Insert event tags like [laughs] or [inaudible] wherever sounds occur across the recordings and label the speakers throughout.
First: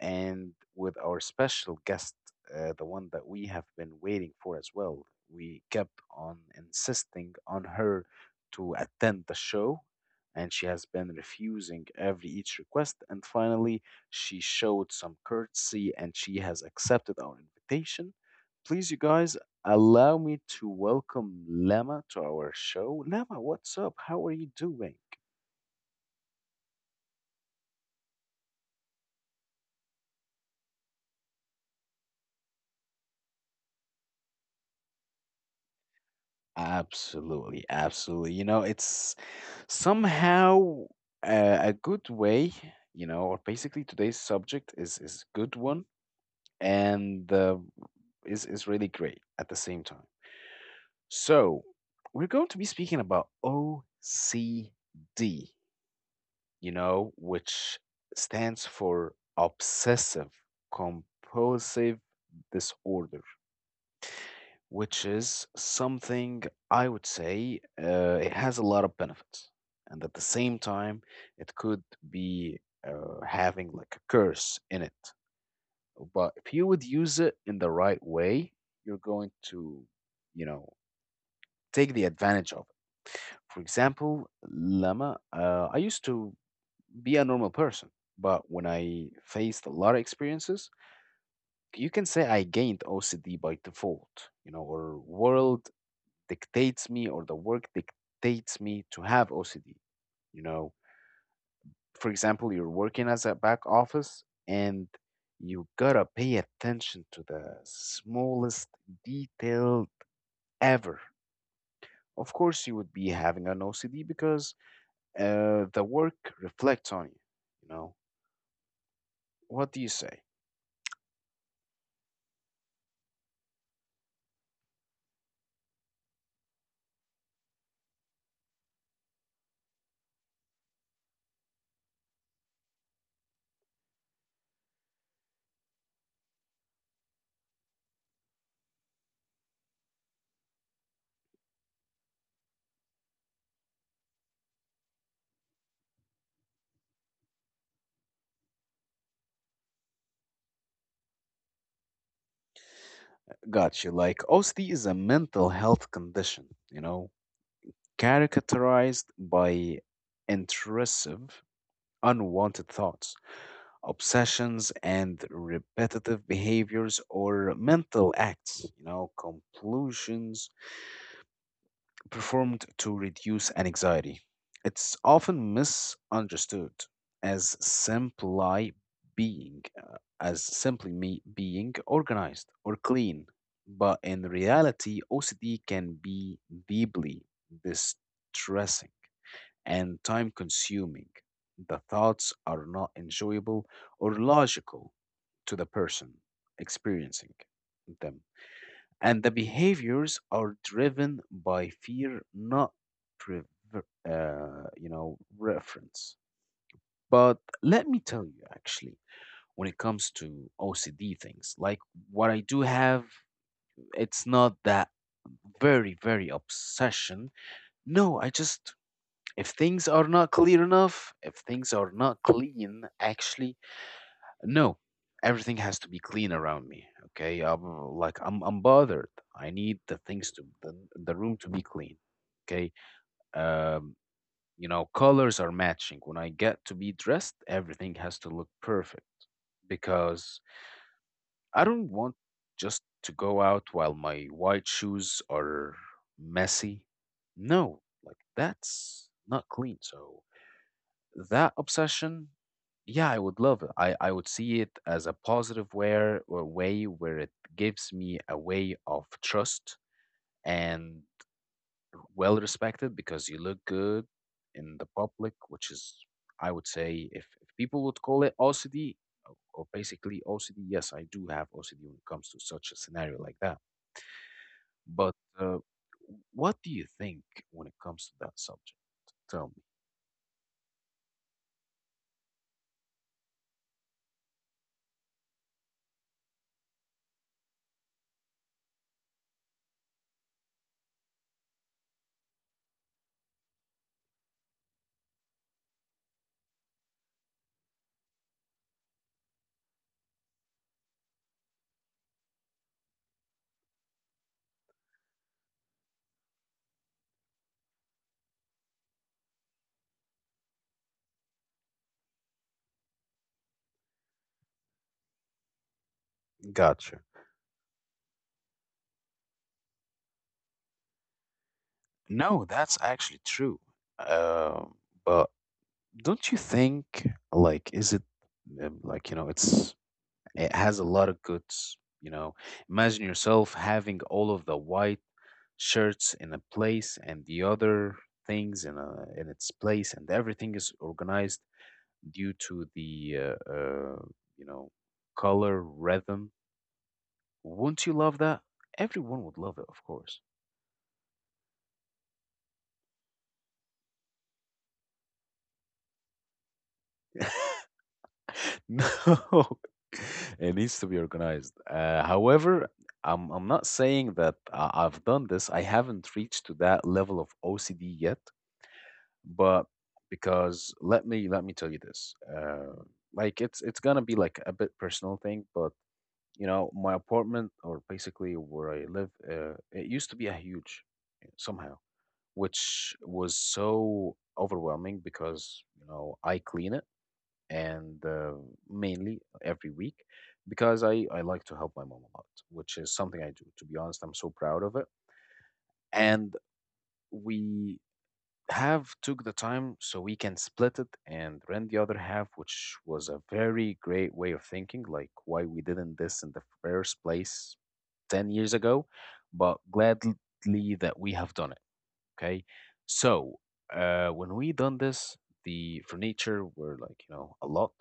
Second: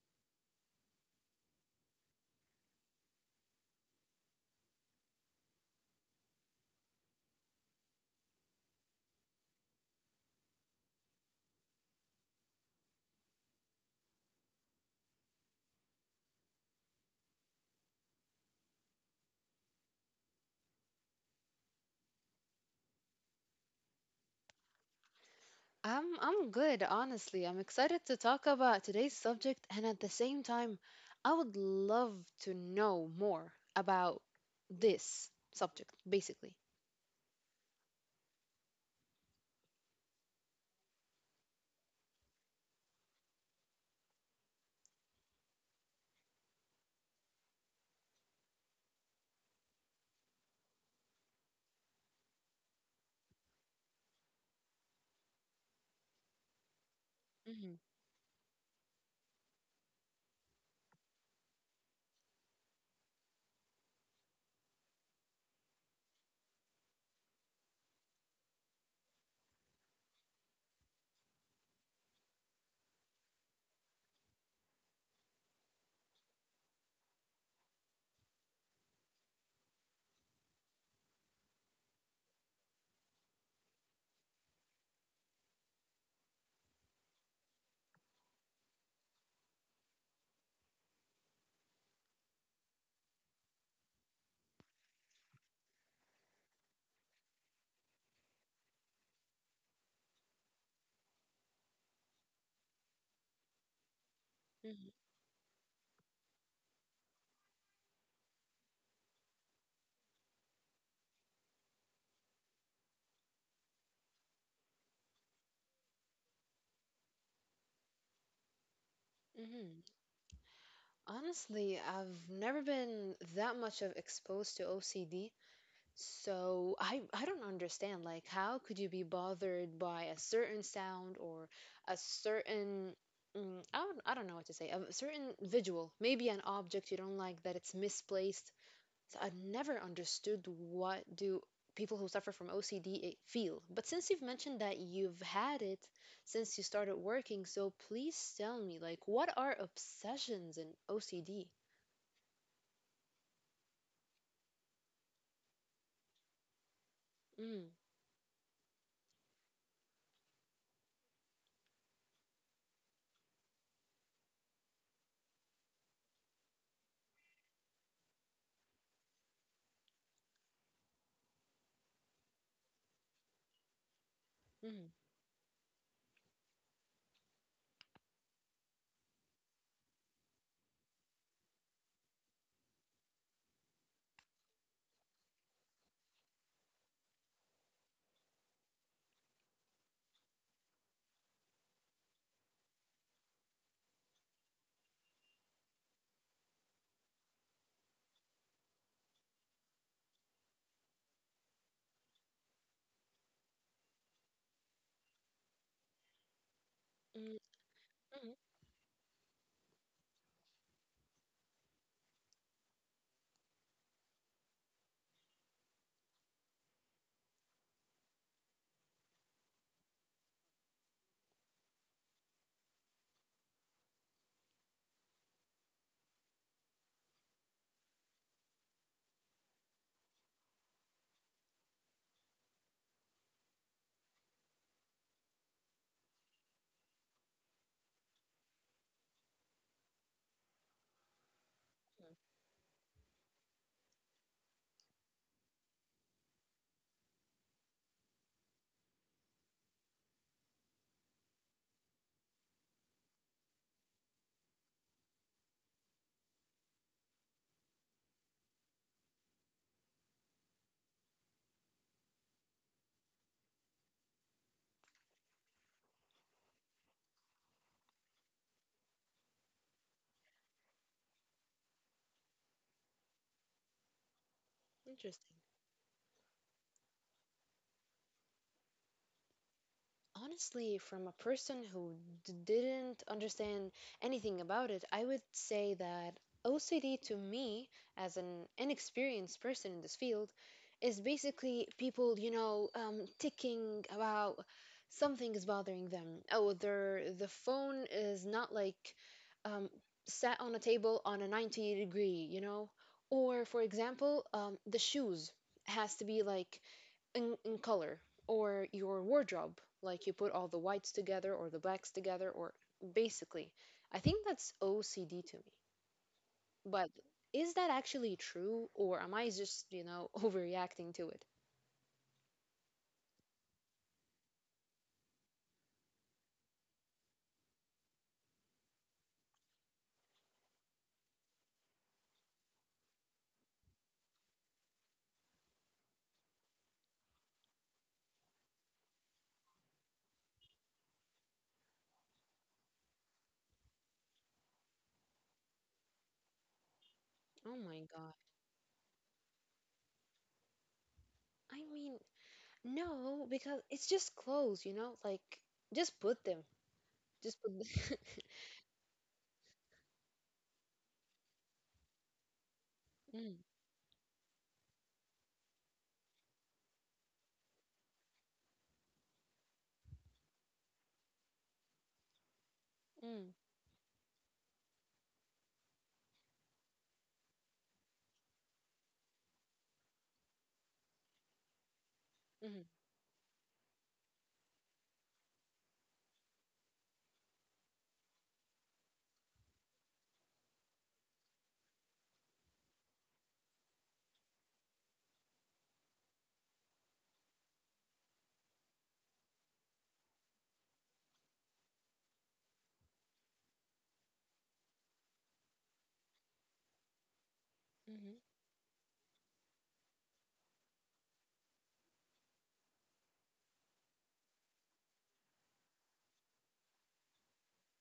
Speaker 1: and with our special guest, the one that we have been waiting for as well. We kept on insisting on her to attend the show, and she has been refusing every each request. And finally, she showed some courtesy, and she has accepted our invitation please you guys allow me to welcome Lama to our show. Lama, what's up? How are you doing?
Speaker 2: I'm good, honestly. I'm excited to talk about today's subject and at the same time, I would love to know more about this subject, basically.
Speaker 1: Absolutely, absolutely. You know, it's somehow a good way, you know, or basically today's subject is a good one and is really great at the same time. So, we're going to be speaking about OCD, you know,
Speaker 2: Hmm.
Speaker 1: which stands for obsessive compulsive disorder, which is something I would say, it has a lot of benefits. And at the same time, it could be having like a curse in it. But if you would use it in the right way, you're going to, you know, take the advantage of it. For example, llama, I used to be a normal person. But when I faced a lot of experiences, you can say I gained OCD by default, you know, or world dictates me or the work dictates me to have OCD. You know, for example, you're working as a back office and
Speaker 2: Hmm.
Speaker 1: you gotta pay attention to the smallest detail ever. Of course, you would be having an OCD because the work reflects on you. You know, what do
Speaker 2: Hmm.
Speaker 1: you say?
Speaker 2: Honestly, I've never been that much of exposed to OCD, so I don't understand like how could you be bothered by a certain sound or a certain I don't know what to say, a certain visual, maybe an object you don't like that it's misplaced. So I've never understood what do people who suffer from OCD feel. But since you've mentioned that you've had it since you started working, so please tell me, like, what are obsessions in OCD?
Speaker 1: Gotcha. Like OCD is a mental health condition, you know,
Speaker 2: Mm.
Speaker 1: characterized by intrusive, unwanted thoughts, obsessions, and repetitive behaviors or mental acts, you know, compulsions performed to reduce anxiety.
Speaker 2: Mm.
Speaker 1: It's often misunderstood as simply being, as simply me being organized or clean, but in reality, OCD can be deeply distressing and time-consuming. The thoughts are not enjoyable or logical to the person experiencing them, and the behaviors are driven by fear, not prever- you know, reference.
Speaker 2: Mm.
Speaker 1: But let me tell
Speaker 2: Mm.
Speaker 1: you, actually, when it comes to OCD things, like what I do have, it's not that very obsession. No, I just, if things are not clear enough, if things are not clean, actually no, everything has to be clean around me. Okay, I'm like I'm bothered. I need the things to the room to be clean. Okay. um you know, colors are matching. When I get to be dressed, everything has to look perfect, because I don't want
Speaker 2: Mm.
Speaker 1: just to go out while my white shoes are messy. No, like that's not clean. So that obsession, yeah, I would love it. I would see it as a positive where or way where it gives me a way of trust and well respected because you look good in the public, which is, I would say, if people would call it OCD or basically OCD, yes, I do have OCD when it comes to such a scenario like that. But
Speaker 2: Interesting.
Speaker 1: what do you think when it comes to that subject? Tell me.
Speaker 2: Honestly, from a person who didn't understand anything about it, I would say that OCD to me, as an inexperienced person in this field, is basically people, ticking about something is bothering them. Oh, the phone is not like um, sat on a table on a 90 degree, you know? Or, for example, the shoes has to be like in color or your wardrobe like you put all the whites together or the blacks together or basically I think that's OCD to me. But
Speaker 1: Gotcha.
Speaker 2: is that actually true or am I just [laughs] overreacting to it?
Speaker 1: No, that's actually true. Uh, but don't you think, like, is it like, you know, it's, it has a lot of goods, you know. Imagine yourself having all of the white shirts in a place and the other things in a in its place, and everything is organized due to the you know, color rhythm.
Speaker 2: Oh my
Speaker 1: Wouldn't you
Speaker 2: god.
Speaker 1: love that? Everyone would love it, of course.
Speaker 2: I mean, no, because it's just clothes, like just put them. Just put them.
Speaker 1: [laughs]
Speaker 2: [laughs]
Speaker 1: No, [laughs] it needs to be organized. However, I'm
Speaker 2: Mm.
Speaker 1: I'm not saying that I've done this. I haven't reached to that level of OCD yet, but because let me tell you this.
Speaker 2: Mm.
Speaker 1: Like it's gonna be like a bit personal thing, but you know, my apartment or basically where I live, it used to be a huge somehow,
Speaker 2: Mm.
Speaker 1: which was so overwhelming because you know I clean it and mainly every week because I like to help my mom a lot, which is something I do. To be honest, I'm so proud of it. And we have took the time so we can split it and rent the other half, which was a very great way of thinking, like why we didn't this in the first place
Speaker 2: Mm.
Speaker 1: 10 years ago, but gladly that we have done it. Okay. So when we done this, the furniture were like, you know, a lot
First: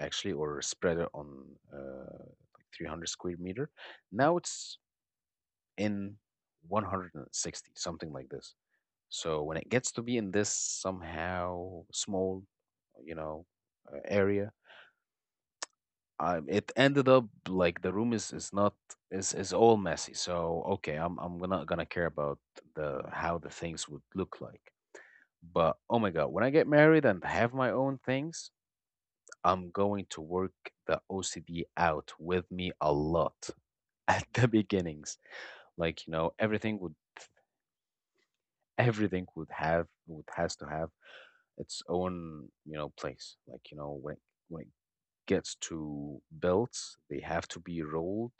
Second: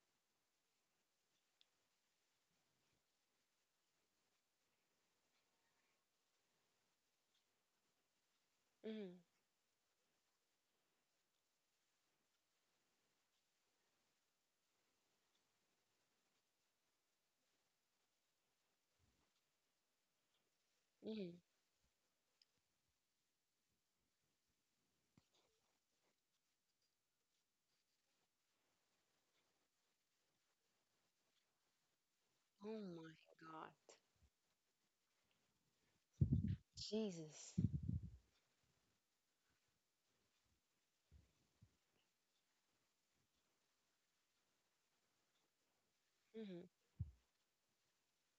Speaker 1: actually or spreader on uh, like 300 square meter. Now it's in 160, something like this.
Speaker 2: Mm.
Speaker 1: So when it gets to be in this somehow small, you know, area, it ended up like the room is not is all messy. So okay, I'm
Speaker 2: Mm.
Speaker 1: I'm not gonna care about the how the things would look like. But oh my god, when I get married and have my own things, I'm going to work the OCD out with me
Speaker 2: Oh
Speaker 1: a
Speaker 2: my
Speaker 1: lot
Speaker 2: god.
Speaker 1: [laughs] at the beginnings. Like, you know,
Speaker 2: Jesus.
Speaker 1: everything would have would has to have its own, you know, place. Like, you know, when it gets to
Speaker 2: Hmm.
Speaker 1: belts, they have to be rolled,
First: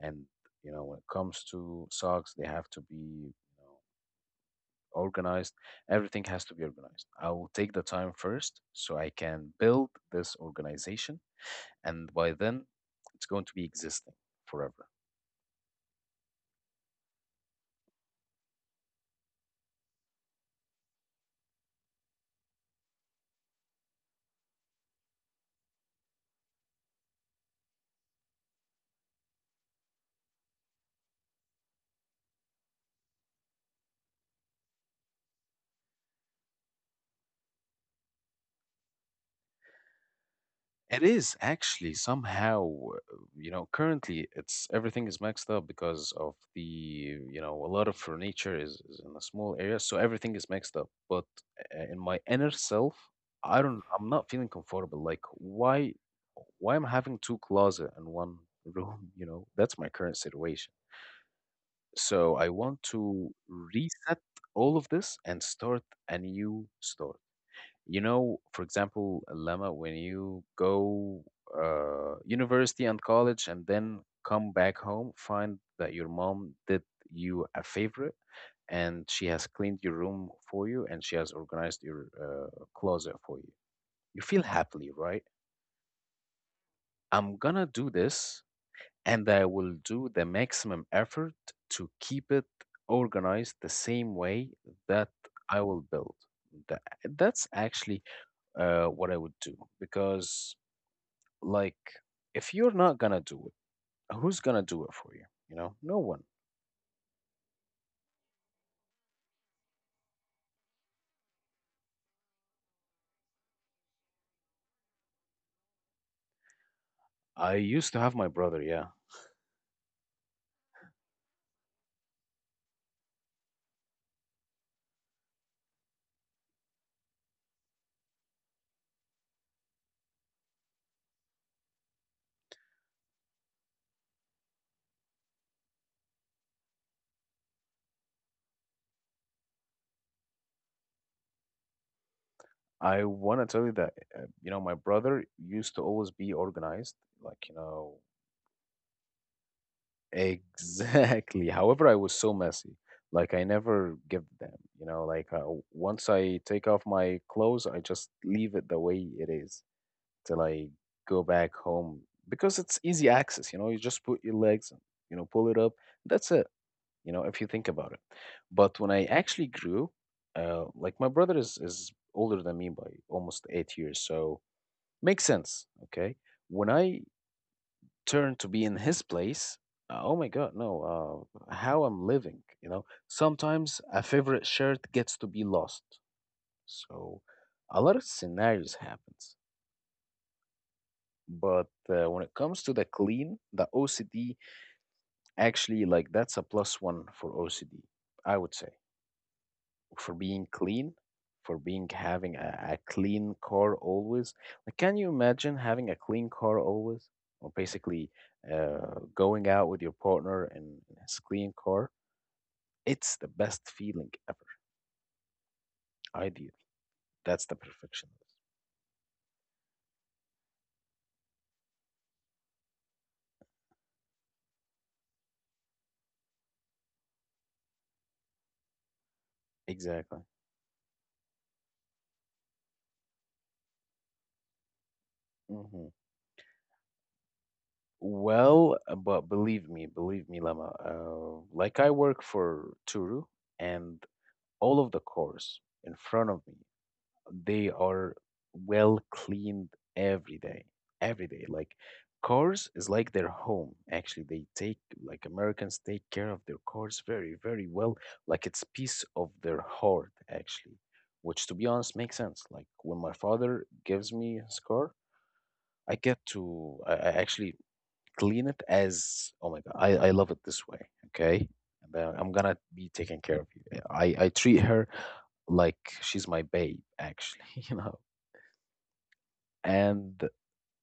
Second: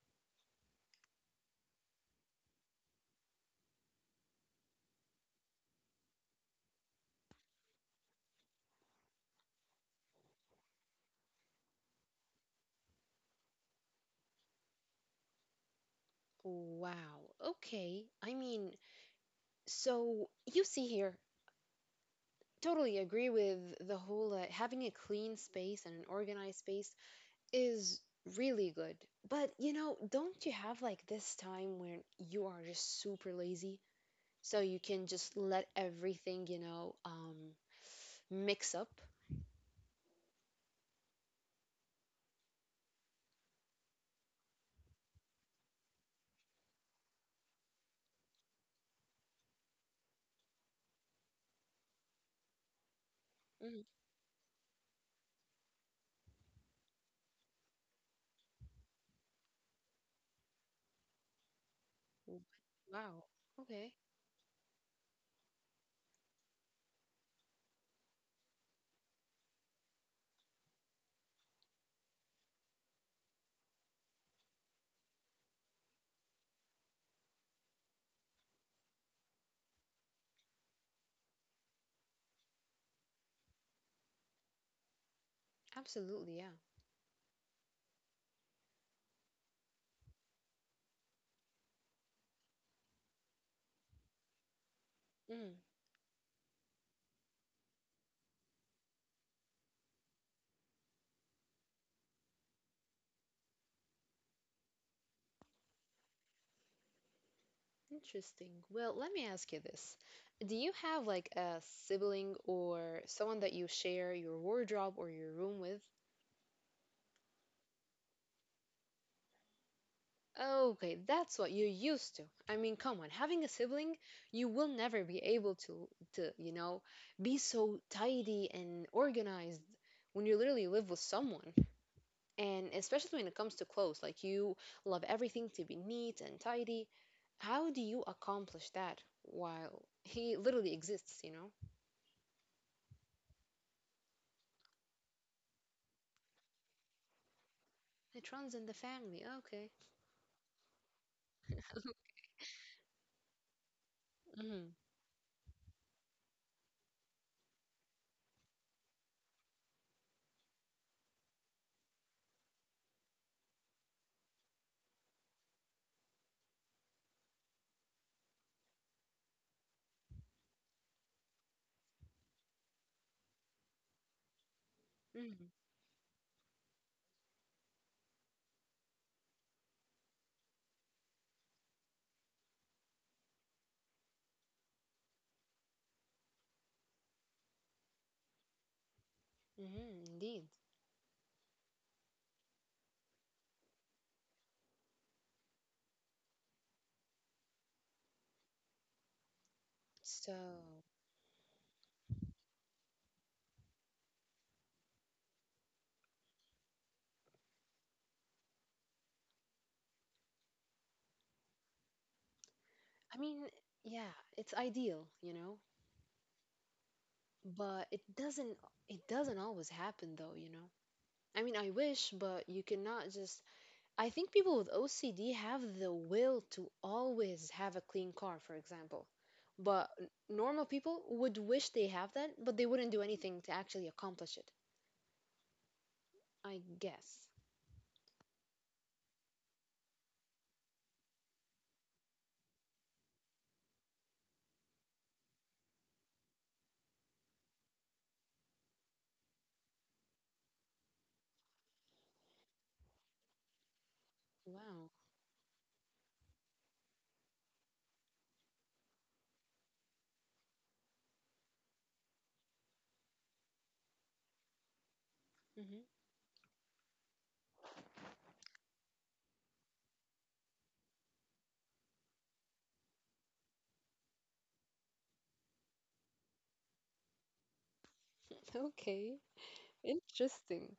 Speaker 1: and you know, when it comes to socks, they have to be, you know, organized. Everything has to be organized. I will take the time first so I can build this organization, and by then it's going to be existing forever.
Speaker 2: Wow. Okay. I mean, so, you see here, totally agree with the whole having a clean space and an organized space is really good. But, don't you have like this time when you are just super lazy? So you can just let everything, mix up?
Speaker 1: It is actually somehow, you know, currently it's everything is maxed up because of the, you know, a lot of furniture is in a small area, so everything is maxed up. But in my inner self,
Speaker 2: Mm.
Speaker 1: I'm not feeling comfortable. Like, why am I having two closet in one [laughs] room? You know, that's my current situation. So
Speaker 2: w-
Speaker 1: I want
Speaker 2: Wow.
Speaker 1: to
Speaker 2: Okay.
Speaker 1: reset all of this and start a new story. You know, for example, Lama, when you go university and college and then come back home, find that your mom did you a favor and she has cleaned your room for you and she has organized your closet for you. You feel happily, right?
Speaker 2: Absolutely, yeah.
Speaker 1: I'm gonna do this and I will do the maximum effort to keep it organized the same way that
Speaker 2: Mm,
Speaker 1: I will build. That, that's actually what I would do because, like, if you're not gonna do it, who's gonna do it for you? You know, no one.
Speaker 2: interesting. Well, let me ask you this. Do you have like a sibling or someone that you share your wardrobe or your room with?
Speaker 1: I used to have my brother. Yeah,
Speaker 2: Okay, that's what you're used to. I mean, come on, having a sibling, you will never be able to be so tidy and organized when you literally live with someone. And especially when it comes to clothes, like you love everything to be neat and tidy. How do you accomplish that while he literally exists, you know?
Speaker 1: I want to tell you that you know my brother used to always be organized. Like you know
Speaker 2: It runs in the family. Okay.
Speaker 1: exactly. [laughs] However, I was so messy. Like I never give them.
Speaker 2: Hmm.
Speaker 1: You know, like once I take off my clothes, I just leave it the way it is, till I go back home because it's easy access. You know, you just put your legs, you know, pull it up. That's it. You know, if you think about it. But when I actually grew, like my brother is older than me by almost 8 years, so makes
Speaker 2: Hmm.
Speaker 1: sense. Okay, when I turned to be in his place, oh my God, no, how I'm living, you know. Sometimes a favorite shirt gets to be lost. So a lot of scenarios happens.
Speaker 2: Hmm. Indeed.
Speaker 1: But when it comes to the clean, the OCD actually like that's a plus one for OCD, I would say, for
Speaker 2: So,
Speaker 1: being clean, for being having a clean car always. Like, can you imagine having a clean car always, or basically going out with your partner in his clean car? It's
Speaker 2: I
Speaker 1: the
Speaker 2: mean,
Speaker 1: best feeling
Speaker 2: yeah,
Speaker 1: ever.
Speaker 2: it's ideal, you know?
Speaker 1: Ideal. That's the
Speaker 2: But it
Speaker 1: perfectionist.
Speaker 2: doesn't it doesn't always happen though. I mean, I wish, but you cannot just. I think people with OCD have the will to always have a clean car, for example. But
Speaker 1: Exactly.
Speaker 2: normal people would wish they have that, but they wouldn't do anything to actually accomplish it,
Speaker 1: Mhm.
Speaker 2: I guess.
Speaker 1: Well, but believe me, Lama. Like I work for Turu, and all of the cars in front of me, they are well cleaned every day, every day. Like cars is like their home. Actually, they take
Speaker 2: Wow.
Speaker 1: like Americans take care of their cars, very, very well. Like it's piece of their heart, actually. Which, to be honest, makes sense. Like when my father gives me his car,
Speaker 2: Hmm.
Speaker 1: I get to I actually clean it as oh my god, I love it this way, okay? And then I'm gonna be taking care of you. Yeah, I treat her like she's my babe, actually, [laughs].
Speaker 2: [laughs] Okay.
Speaker 1: And
Speaker 2: Interesting.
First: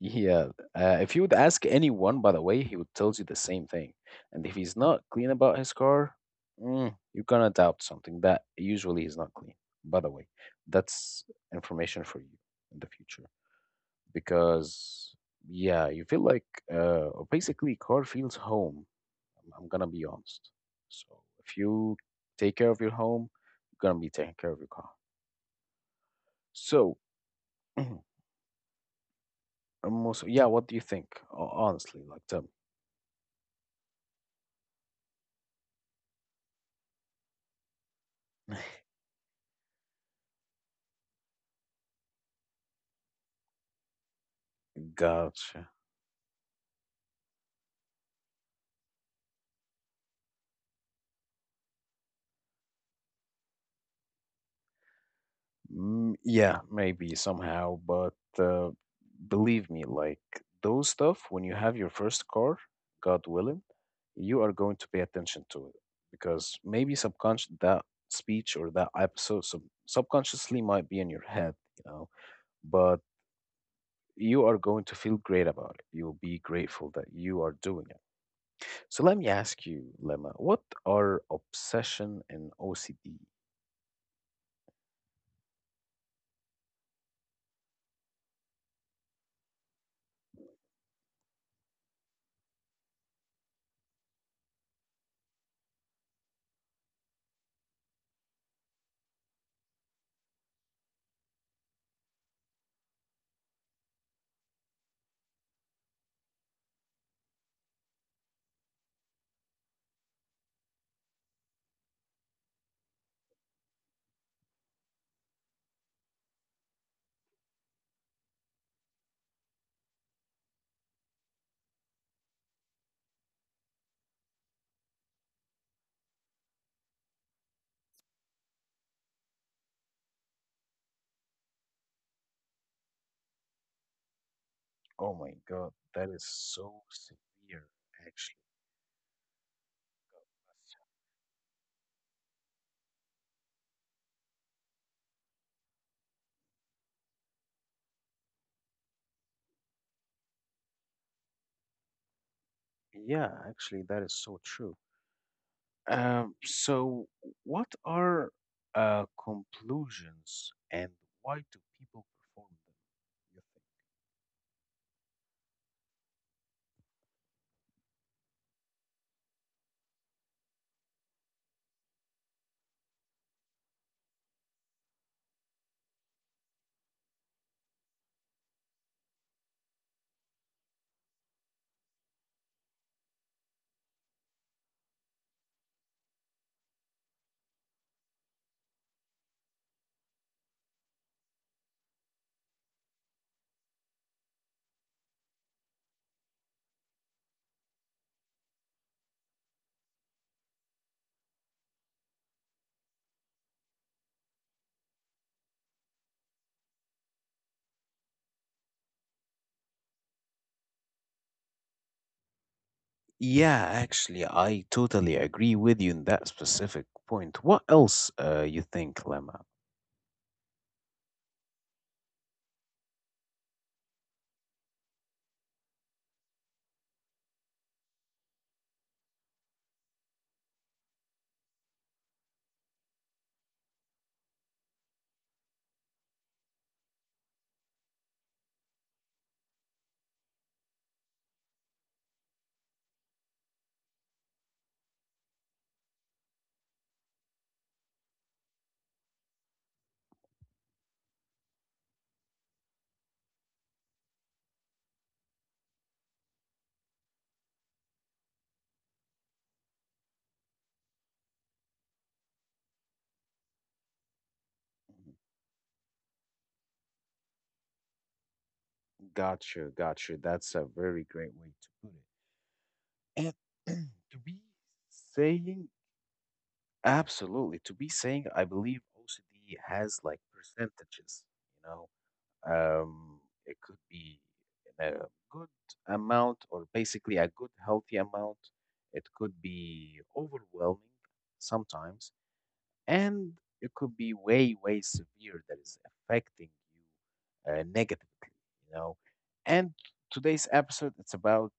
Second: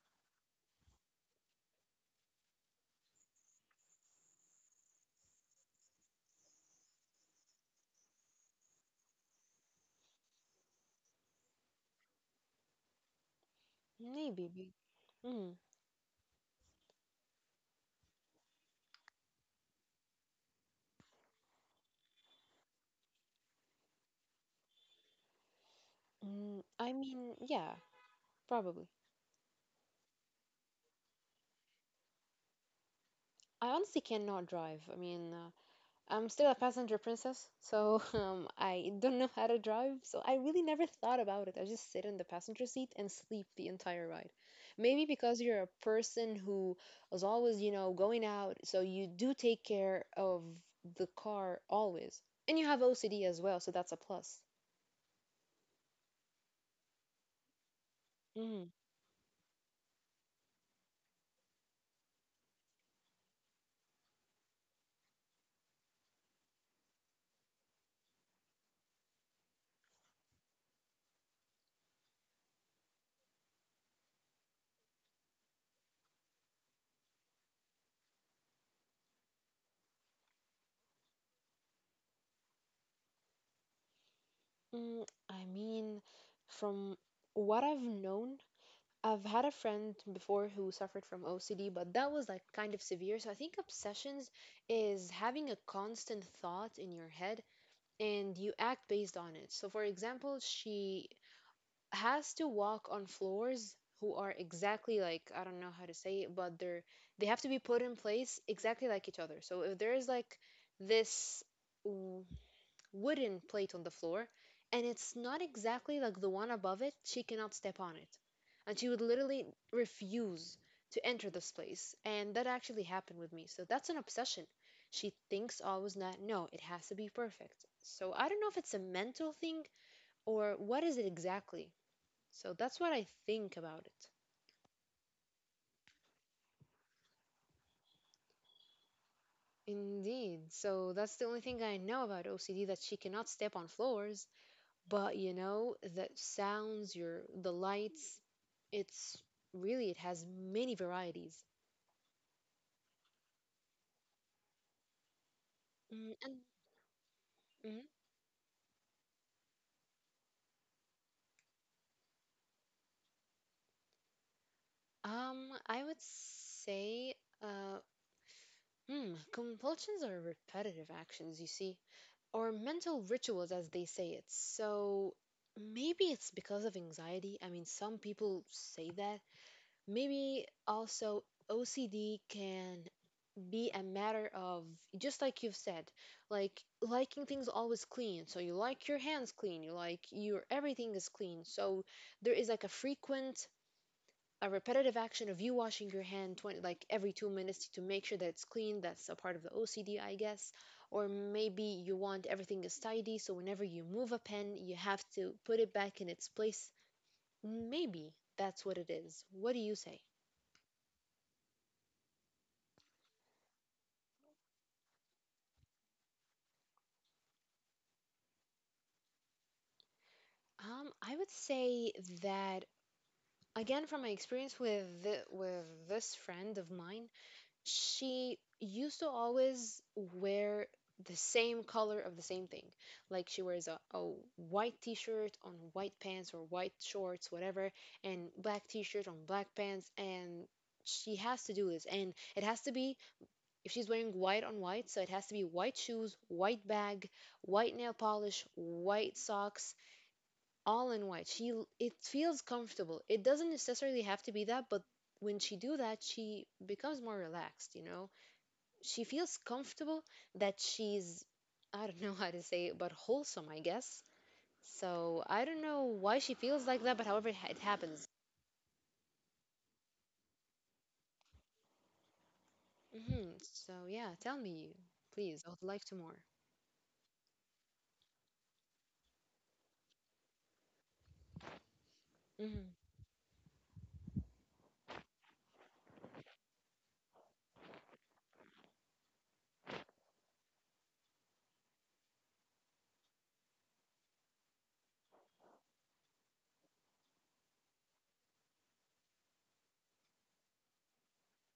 Speaker 1: yeah, if you would ask anyone, by the way, he would tell you the same thing. And if he's not clean about his car, mm, you're gonna doubt something that usually is not clean. By the way, that's information for you in the future
Speaker 2: Maybe.
Speaker 1: because
Speaker 2: Mm.
Speaker 1: yeah, you feel like basically car feels home. I'm gonna be honest. So if you take care of your home, you're gonna be taking care of your car.
Speaker 2: Mm, I
Speaker 1: So
Speaker 2: mean, yeah,
Speaker 1: [clears throat] um,
Speaker 2: probably.
Speaker 1: most yeah, what do you think? Honestly, like tell
Speaker 2: I honestly cannot drive. I mean, I'm still a passenger princess, so [laughs]
Speaker 1: me.
Speaker 2: I don't know how to drive, so I really never thought about it. I just sit in the passenger seat and sleep the entire ride.
Speaker 1: [laughs]
Speaker 2: Maybe because you're a
Speaker 1: Gotcha.
Speaker 2: person who is always, going out, so you do take care of the car always. And you have OCD as well, so that's a plus.
Speaker 1: Mm, yeah, maybe somehow, but
Speaker 2: Mm.
Speaker 1: believe me, like those stuff, when you have your first car, God willing, you are going to pay attention to it because maybe subconscious that speech or that episode subconsciously might be in your head, you know, but you are going to feel great about it. You'll be grateful that you are doing it. So let me ask you, Lemma, what are obsession and OCD?
Speaker 2: Mm, I mean, from what I've known, I've had a friend before who suffered from OCD, but that was like kind of severe. So I think obsessions is having a constant thought in your head and you act based on it. So for example, she has to walk on floors who are exactly like I don't know how to say it, but they have to be put in place exactly like each other. So if there is like this wooden plate on the floor, and it's not exactly like the one above it, she cannot step on it. And she would literally refuse to enter this place. And that actually happened with me. So that's an obsession. She thinks always that, no, it has to be perfect. So I don't know if it's a mental thing or what is it exactly. So that's what I think about it.
Speaker 1: Oh my God, that is so severe, actually.
Speaker 2: Indeed. So that's the only thing I know about OCD that she cannot step on floors. But you know the sounds, your the lights. It's really, it has many varieties.
Speaker 1: Yeah, actually, that is so true. Um,
Speaker 2: And.
Speaker 1: so, what
Speaker 2: Mhm.
Speaker 1: are conclusions and why do people perform them? You
Speaker 2: I would say uh compulsions are repetitive actions you see or mental rituals as they say it. So maybe it's because of anxiety. I mean, some people say that. Maybe also OCD can be a matter of, just like you've said, like liking things always clean, so you like your hands clean, you like your everything is clean. So there is like a repetitive action of you washing your hand 20, like every 2 minutes to make sure that it's clean. That's a part of the OCD, I guess. Or maybe you want everything is tidy, so whenever you move a pen you have to put it back in its place. Maybe that's what it is. What do you say?
Speaker 1: think? Yeah, actually, I totally agree with you in that specific point. What else you think, Lemma?
Speaker 2: I would say that, again, from my experience with with this friend of mine, she used to always wear the same color of the same thing, like she wears a white t-shirt on white pants or white shorts whatever, and black t-shirt on black pants, and she has to do this, and it has to be if she's wearing white on white, so it has to be white shoes, white bag, white nail polish, white socks, all in white. It feels comfortable. It doesn't necessarily have to be that, but when she do that, she becomes more relaxed, you know? She feels comfortable that she's, I don't [laughs] know how to say it, but wholesome, I guess. So I don't know why she feels like that, but however it happens.
Speaker 1: Gotcha, gotcha. That's a very great way to put it.
Speaker 2: Hmm. So
Speaker 1: And [clears throat]
Speaker 2: yeah, tell me, please. I would
Speaker 1: saying,
Speaker 2: like to more.
Speaker 1: absolutely, to be saying, I believe OCD has like percentages, you know,
Speaker 2: Hmm.
Speaker 1: it could be a good amount or basically a good healthy amount. It could be overwhelming sometimes, and it could be way way severe that is affecting you negatively, you know, and today's episode it's about,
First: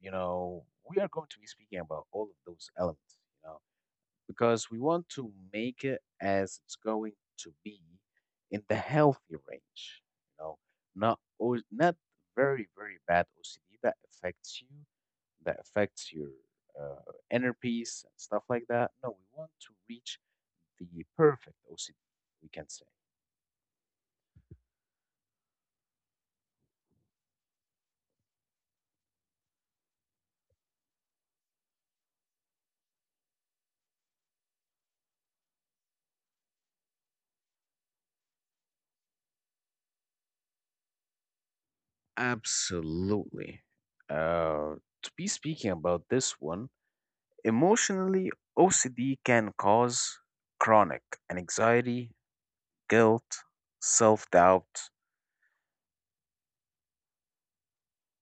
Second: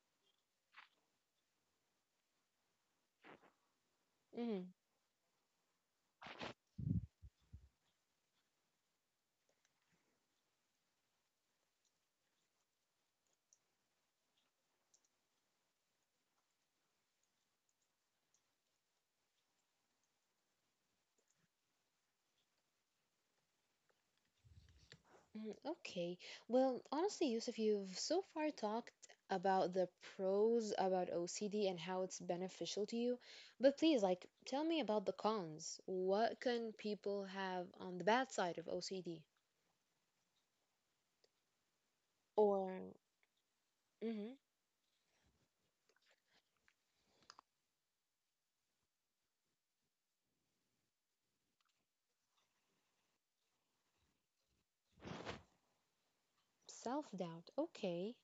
Speaker 1: you know, we are going to be speaking about all of those elements, you know, because
Speaker 2: Hmm.
Speaker 1: we want to make it as it's going to be in the healthy range, you know, not very very bad OCD that affects you, that affects your inner peace and stuff like that. No, we want to reach the perfect OCD, we can say.
Speaker 2: Mm. Okay. Well, honestly, Yusuf, you've so far talked about the pros about OCD and how it's beneficial to you, but please, like, tell me about the cons. What can people have on the bad side of OCD? Or.
Speaker 1: Absolutely.
Speaker 2: Hmm.
Speaker 1: Uh, to be speaking about this one, emotionally, OCD can cause chronic anxiety, guilt, self doubt.
Speaker 2: Self-doubt. Okay.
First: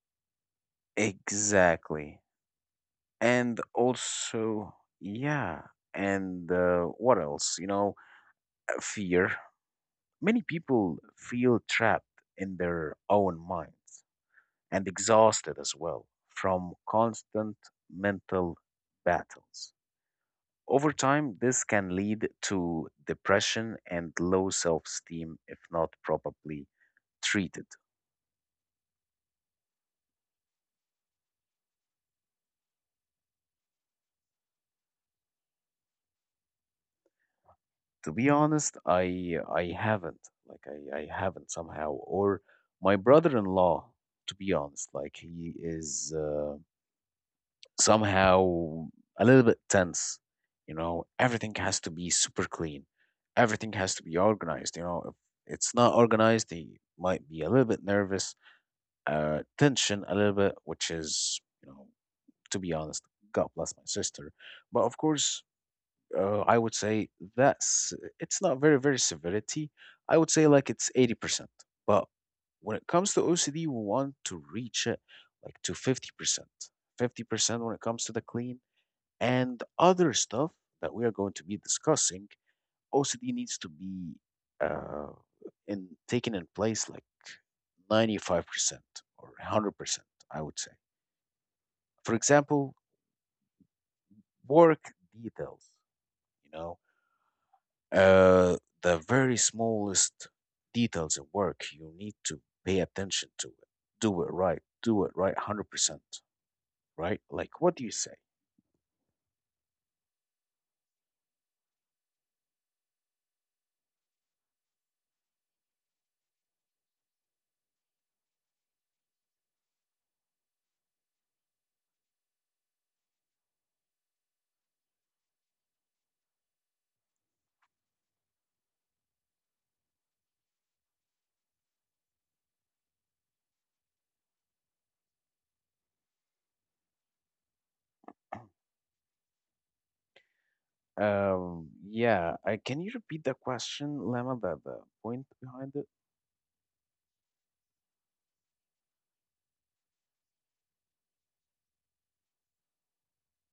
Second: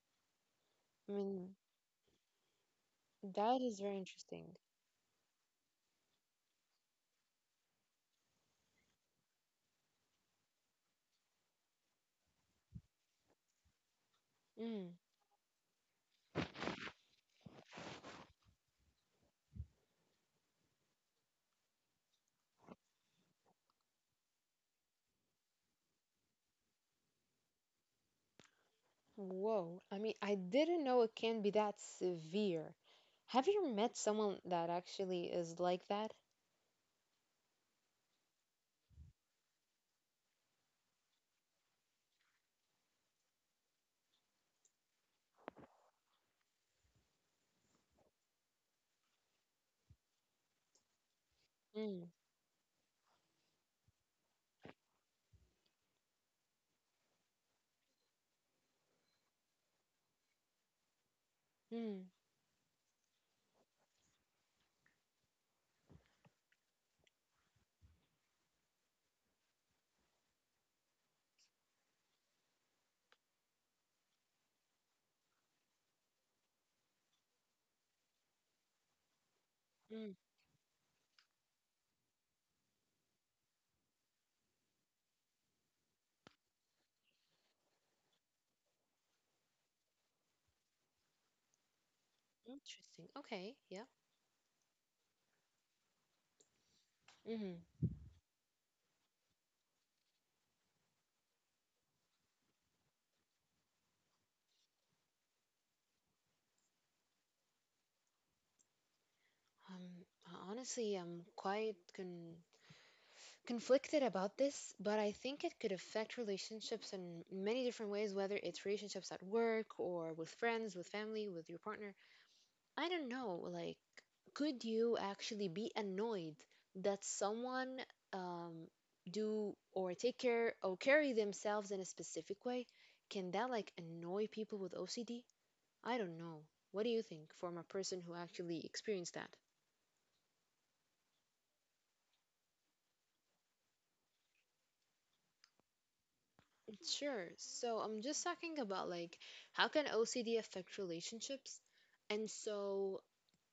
Speaker 2: I mean,
Speaker 1: Exactly. And
Speaker 2: that is very interesting.
Speaker 1: also, yeah. And what else? You know, fear. Many people feel trapped in their own minds, and
Speaker 2: Mm,
Speaker 1: exhausted as well from constant mental battles. Over time, this can lead to depression and low self esteem if not properly treated.
Speaker 2: whoa. I mean, I didn't know it can be that severe. Have you met someone that actually is like that?
Speaker 1: To be honest, I haven't, like I haven't somehow, or my brother-in-law, to be honest, like he is somehow a little bit tense. You know, everything has to be
Speaker 2: Mm.
Speaker 1: super clean. Everything has to be organized. You know, if it's not organized, they might be a little bit nervous, tension a little bit, which is, you know,
Speaker 2: Mm.
Speaker 1: to be honest, God bless my sister. But of course, I would say that's, it's not very, very severity. I would say like it's 80%. But when it comes to OCD, we want to reach it like to 50%. 50% when it comes to the clean and other
Speaker 2: Mm.
Speaker 1: stuff that we are going to be discussing, OCD needs to be uh, in taken in place like 95% or 100%, I would say. For example,
Speaker 2: Interesting. Okay. Yeah.
Speaker 1: work details, you know,
Speaker 2: Hmm.
Speaker 1: uh, the very smallest details in work, you need to pay attention to it. Do it right. Do it right 100%, right? Like, what do you say?
Speaker 2: Um, Honestly, I'm quite conflicted about this, but I think it could affect relationships in many different ways, whether it's relationships at work or with friends, with family, with your partner. I don't know. Like, could you actually be annoyed that someone um, do or take care or carry themselves in a specific way? Can that like annoy people with OCD? I don't know. What do you think from a person who actually experienced that?
Speaker 1: Yeah, I, can you repeat the question, Lama, the point behind it?
Speaker 2: Sure. So I'm just talking about like how can OCD affect relationships? And so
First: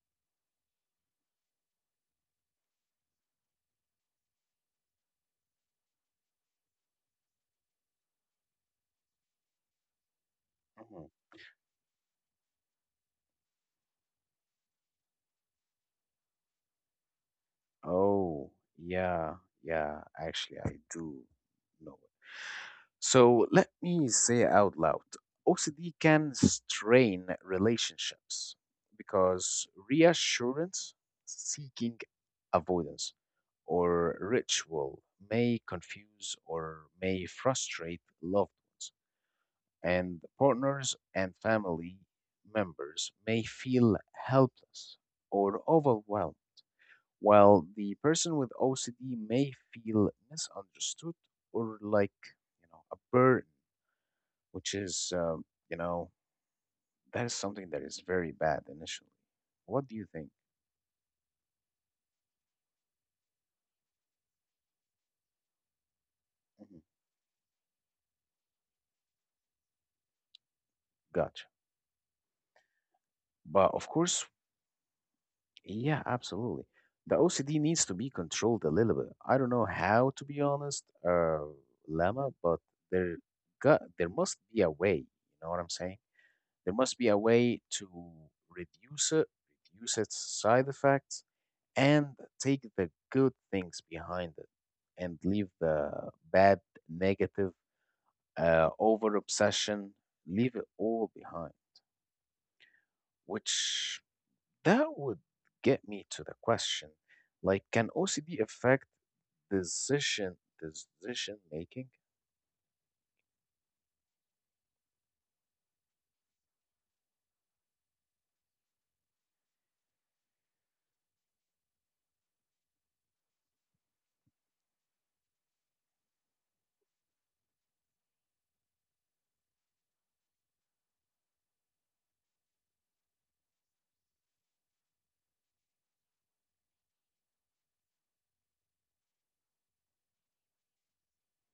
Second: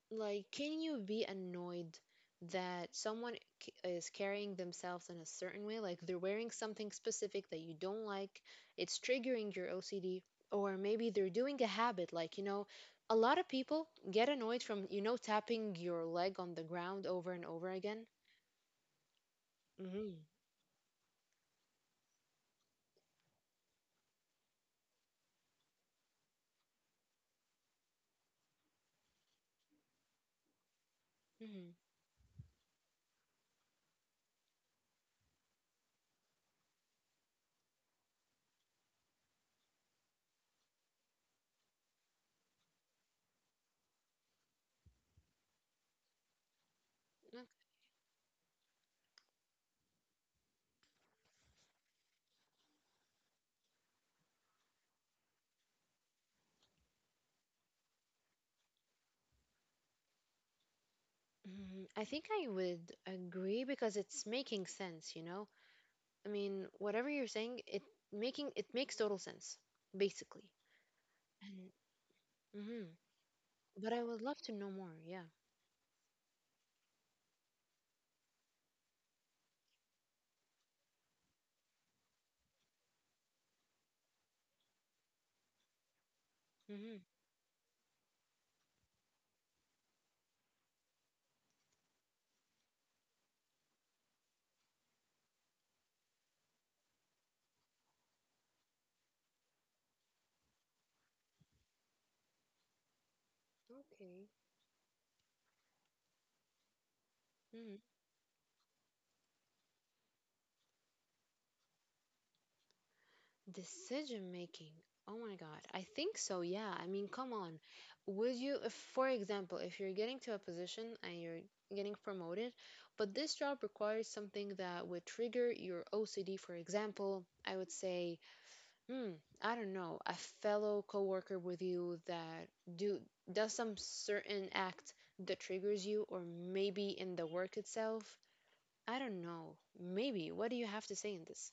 Speaker 2: like can you be annoyed that someone is carrying themselves in a certain way, like they're wearing something specific that you don't like, it's triggering your OCD, or
Speaker 1: Mhm.
Speaker 2: maybe they're doing a habit like, a lot of people get annoyed from tapping your leg on the ground over and over again.
Speaker 1: Oh, yeah, yeah,
Speaker 2: Mhm.
Speaker 1: actually, I do know it. So let me say out loud OCD can strain relationships because reassurance,
Speaker 2: Mhm.
Speaker 1: seeking avoidance, or ritual may confuse or may frustrate loved ones, and partners and family members may feel helpless or overwhelmed
Speaker 2: Mm.
Speaker 1: while the person with OCD may feel misunderstood or like, you know, a burden, which is, you know, that is something that is very bad initially. What do you think?
Speaker 2: Mm, I think I would agree because it's making sense, you know? I mean,
Speaker 1: Mhm.
Speaker 2: whatever you're saying, it makes total sense, basically.
Speaker 1: Gotcha.
Speaker 2: And. Hmm.
Speaker 1: But of
Speaker 2: But I would
Speaker 1: course,
Speaker 2: love to know more, yeah.
Speaker 1: yeah, absolutely. The OCD needs to be controlled a little bit. I don't know how, to be honest, Lama, but there there must be a way. You know what I'm saying? There must
Speaker 2: Hmm.
Speaker 1: be a way to reduce it, reduce its side effects, and take the good things behind it and leave the bad, negative, over obsession, leave it all behind. Which
Speaker 2: Okay.
Speaker 1: that would get me to the question, like,
Speaker 2: Mm.
Speaker 1: can OCD affect decision making?
Speaker 2: Decision making. Oh my God. I think so, yeah. I mean, come on. Would you, if, for example, if you're getting to a position and you're getting promoted, but this job requires something that would trigger your OCD, for example, I would say. Hmm. I don't know, a fellow coworker with you that do does some certain act that triggers you, or maybe in the work itself. I don't know. Maybe. What do you have to say in this?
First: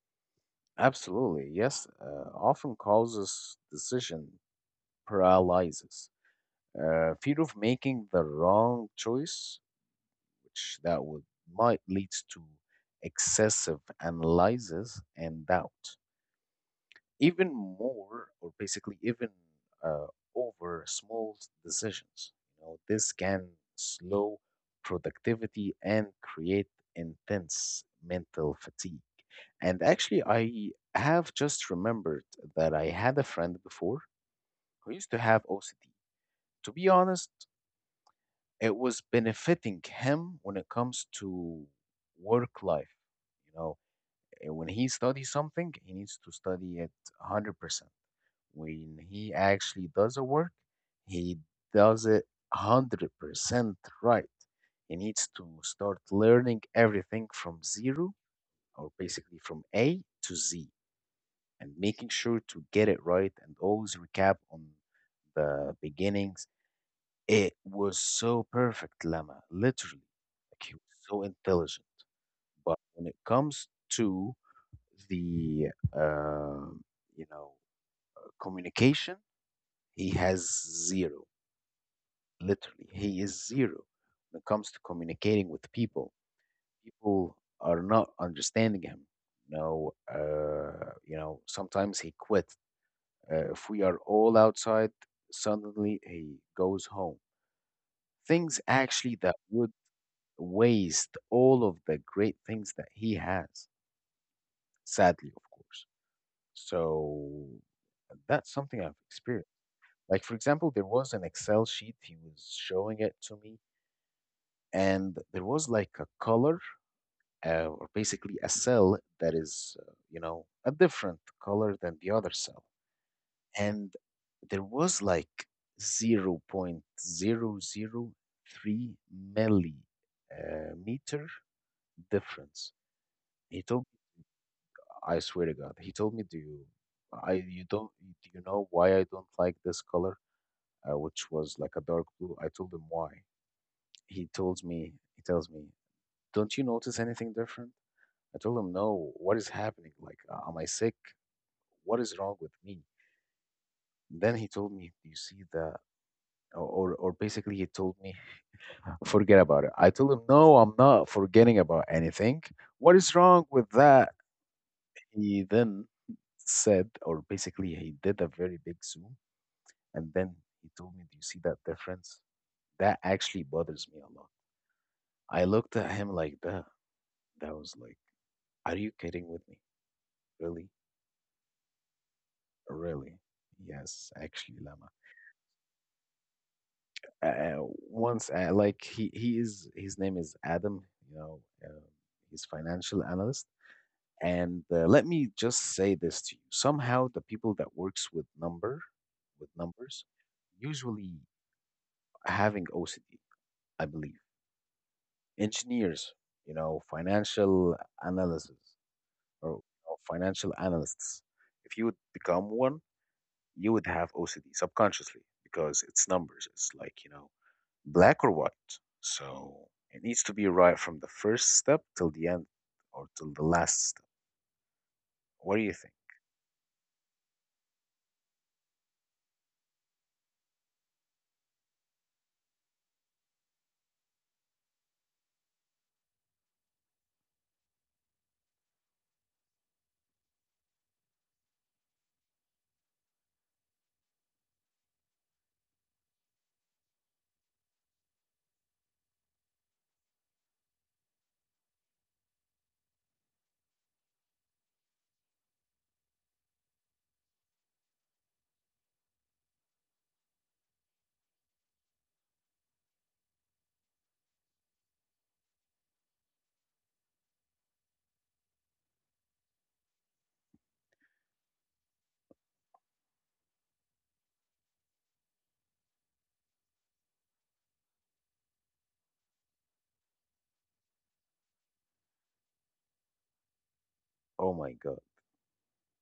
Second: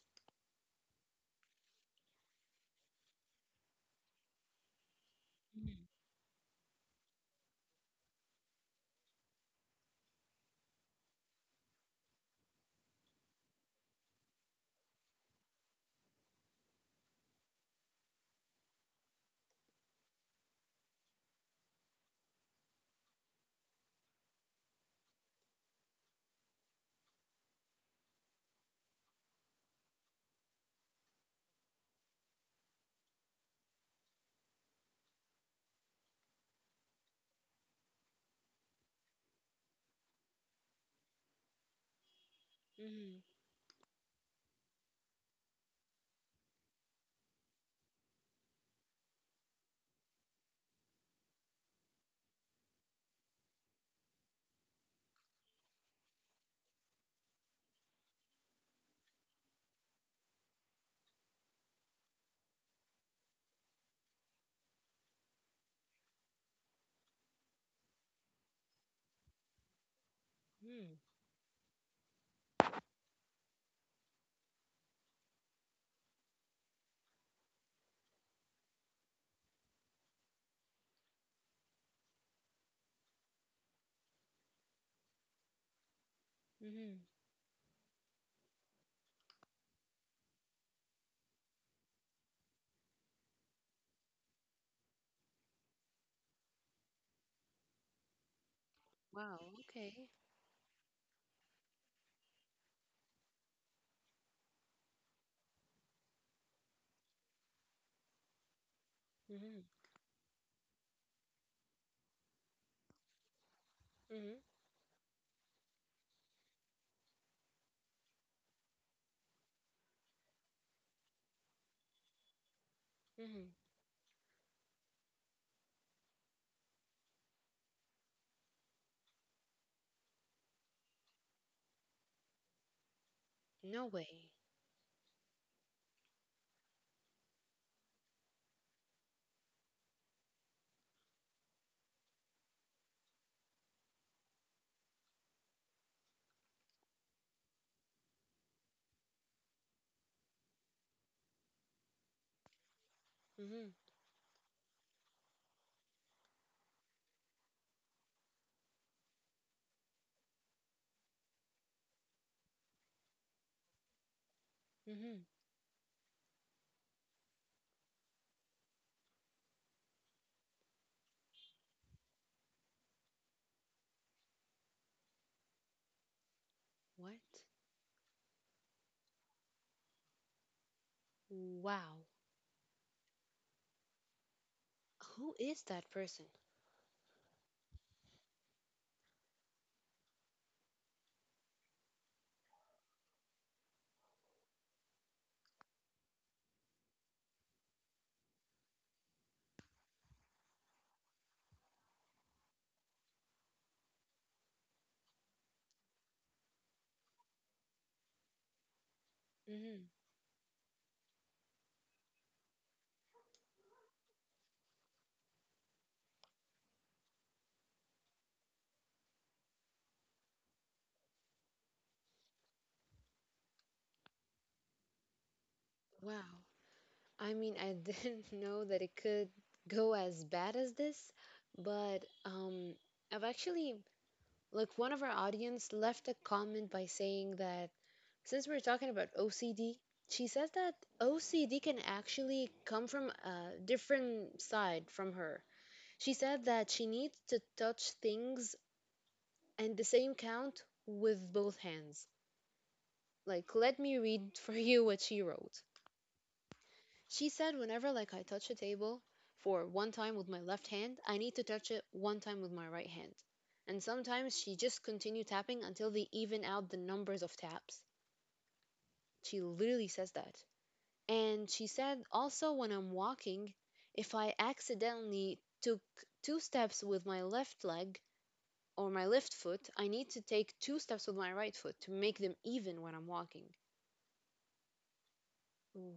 Speaker 1: Absolutely, yes. Often causes decision paralysis. Fear of making the wrong choice, which that would might leads to excessive analysis and doubt, even more, or basically even uh, over small decisions. You know, this can slow productivity and create intense mental fatigue. And actually, I have just remembered that I had a friend before who used to have OCD. To be honest, it was benefiting him when it comes to work life.
Speaker 2: Mm-hmm.
Speaker 1: You know, eh, when he studies something, he needs to study it 100%. When he actually does a work, he does it 100% right. He needs to start learning everything from zero or basically from A to Z and making sure to get it right and always recap on the beginning. It was so perfect, Lama, literally. Like he was
Speaker 2: Mm-hmm.
Speaker 1: so intelligent. But when it comes to the, uh, you know, communication, he has zero, literally. He is zero when it comes to communicating with people.
Speaker 2: Mm-hmm.
Speaker 1: People are not understanding him. You know, sometimes he quit. If we are all outside, suddenly he goes home. Things actually that
Speaker 2: Wow.
Speaker 1: would
Speaker 2: Okay.
Speaker 1: waste all of the great things that he has, sadly, of course. So that's something I've experienced.
Speaker 2: Mm-hmm.
Speaker 1: Like, for example, there was an Excel sheet, he was showing it to me,
Speaker 2: Mm-hmm.
Speaker 1: and there was like a color, or basically a cell that is, you know, a different color than the other cell.
Speaker 2: Mm-hmm.
Speaker 1: And there was like zero point zero zero 0.003 millimeter difference. He
Speaker 2: No
Speaker 1: told,
Speaker 2: way.
Speaker 1: I swear to God. He told me, I you don't do you know why I don't like this color, which was like a dark blue?" I told him why. He tells me, "Don't you notice anything different?" I told him, "No. What is happening? Like, am I sick? What is wrong with me?"
Speaker 2: Mm-hmm.
Speaker 1: Then he told me, "Do you see the?" Or basically, he told me, forget about it. I told him, no, I'm not forgetting about anything. What is wrong with that?
Speaker 2: Mm-hmm.
Speaker 1: He then said, or basically, he did a very big zoom. And then he told me, do you see that difference? That actually bothers me a lot. I looked at him like that.
Speaker 2: What?
Speaker 1: That was like, are you kidding with me? Really?
Speaker 2: Wow.
Speaker 1: Really? Yes, actually, Lama.
Speaker 2: Who is that person?
Speaker 1: Uh, he is, his name is Adam, you know, uh, he's financial analyst. And let me just say this to you. Somehow, the people that works with with numbers, usually having OCD, I believe. Engineers, you know, financial analysis or
Speaker 2: Mm-hmm.
Speaker 1: or financial analysts. If you would become one, you would have OCD subconsciously because it's numbers. It's like, you know, black or white. So it needs to be right from the first step till the end or till the last step. What do you think?
Speaker 2: Wow. I mean, I didn't [laughs] know that it could go as bad as this, but I've actually, like, one of our audience left a comment by saying that since we're talking about OCD, she says that OCD can actually come from a different side from her. She said that she needs to touch things and the same count with both hands. Like, let me read for you what she wrote. She said whenever like I touch a table for one time with my left hand, I need to touch it one time with my right hand. And sometimes she just continue tapping until they even out the numbers of taps. She literally says that. And she said also when I'm walking, if I accidentally took two steps with my left leg or my left foot, I need to take two steps with my right foot to make them even when I'm walking.
Speaker 1: Oh my God.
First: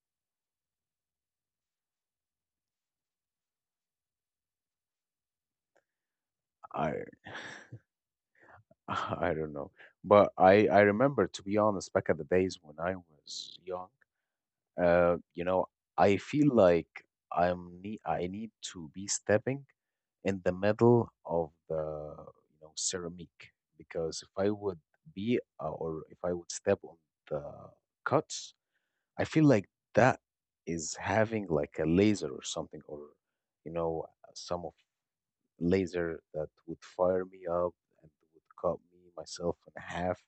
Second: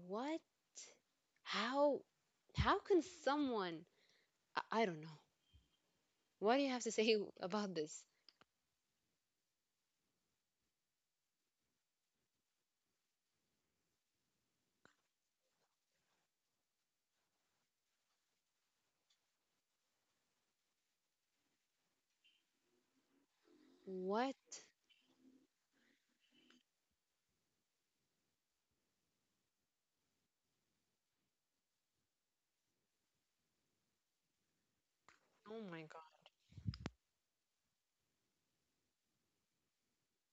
Speaker 2: What? How how can someone I don't know. What do you have to
Speaker 1: I
Speaker 2: say [laughs] about this?
Speaker 1: [laughs] I don't know, but I remember, to be honest, back at the days when I was young. You know, I feel like I need to be stepping in the middle of the, you know, ceramic, because if I
Speaker 2: What?
Speaker 1: would step on the cuts, I feel like that is having like a laser or something or, you know, some of
Speaker 2: Oh my god.
Speaker 1: laser that would fire me up and would cut me myself in half.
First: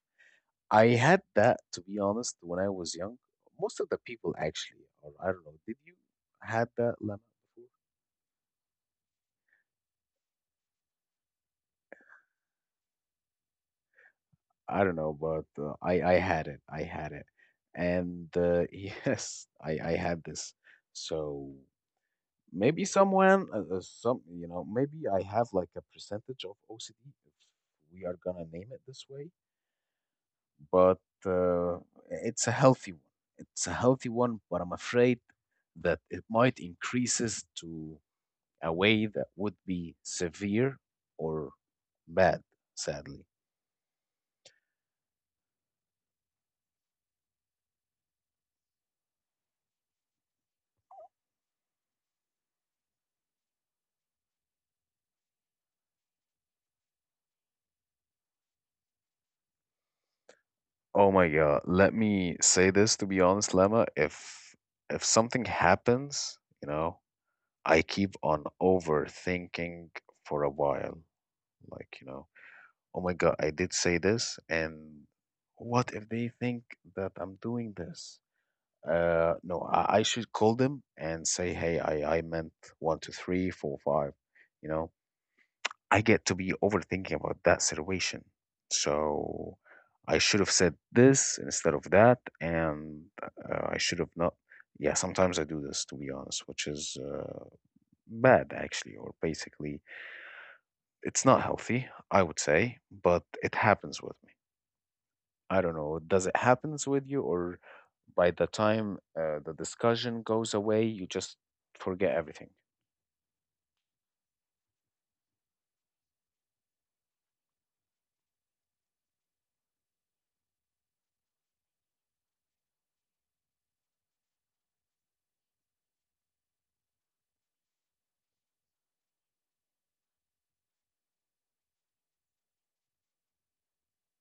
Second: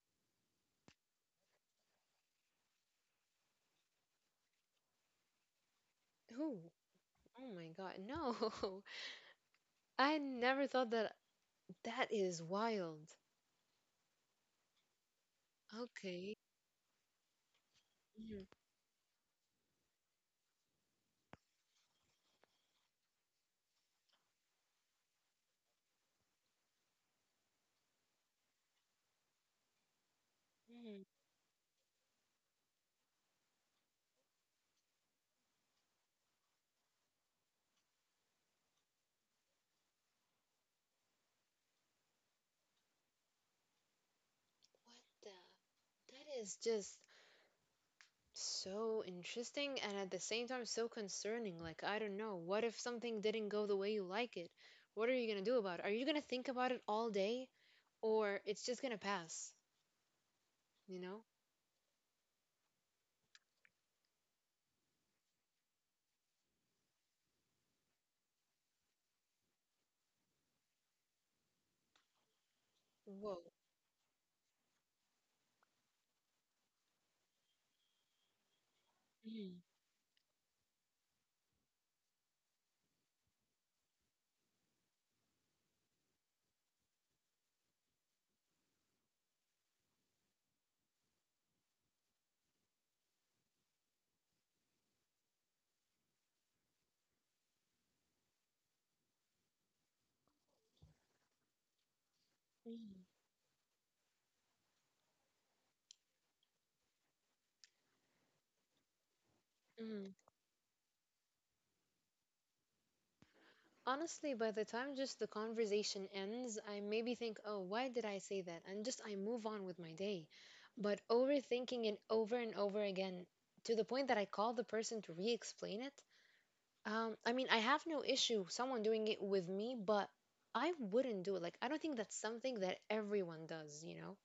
Speaker 1: I had that, to be honest, when I was young. Most of the people actually, or I don't know. Did you
Speaker 2: Who?
Speaker 1: had that, Lemon,
Speaker 2: Oh
Speaker 1: before?
Speaker 2: my god. No. [laughs] I never thought that that is wild.
Speaker 1: I don't know, but I
Speaker 2: Okay.
Speaker 1: had it. I had it, and
Speaker 2: Mhm,
Speaker 1: [laughs] yes, I had this. So maybe someone, some you know, maybe I have like a percentage of OCD if we are gonna name it this way. But
Speaker 2: mhm.
Speaker 1: it's a healthy one. It's a healthy one, but I'm afraid that it might increases to a way that would be severe or bad, sadly.
Speaker 2: What the? That is just so interesting and at the same time so concerning. Like, I don't know. What if something didn't go the way you like it? What are you gonna do about it? Are you gonna think about it all day or it's just gonna pass? You
Speaker 1: Oh
Speaker 2: know?
Speaker 1: my God. Let me say this, to be honest, Lemma. If something happens, you know, I keep on overthinking for a while. Like, you know, oh my
Speaker 2: Whoa.
Speaker 1: God, I did say this, and what if they think that I'm doing this?
Speaker 2: Mhm,
Speaker 1: No, I should call them and say, hey, I meant one, two, three, four, five, you know. I get to be overthinking about that situation. So I should have said this instead of that, and I should have not. Yeah, sometimes I do this, to be honest, which is bad, actually, or basically, it's not healthy, I would say,
Speaker 2: mhm,
Speaker 1: but it happens with me. I don't know. Does it happens with you, or by the time the
Speaker 2: mhm.
Speaker 1: discussion goes away, you just forget everything?
Speaker 2: Honestly, by the time just the conversation ends, I maybe think, oh, why did I say that? And just I move on with my day. But overthinking it over and over again to the point that I call the person to re explain it. I mean, I have no issue someone doing it with me, but I wouldn't do it. Like, I don't think that's something that everyone does, you know?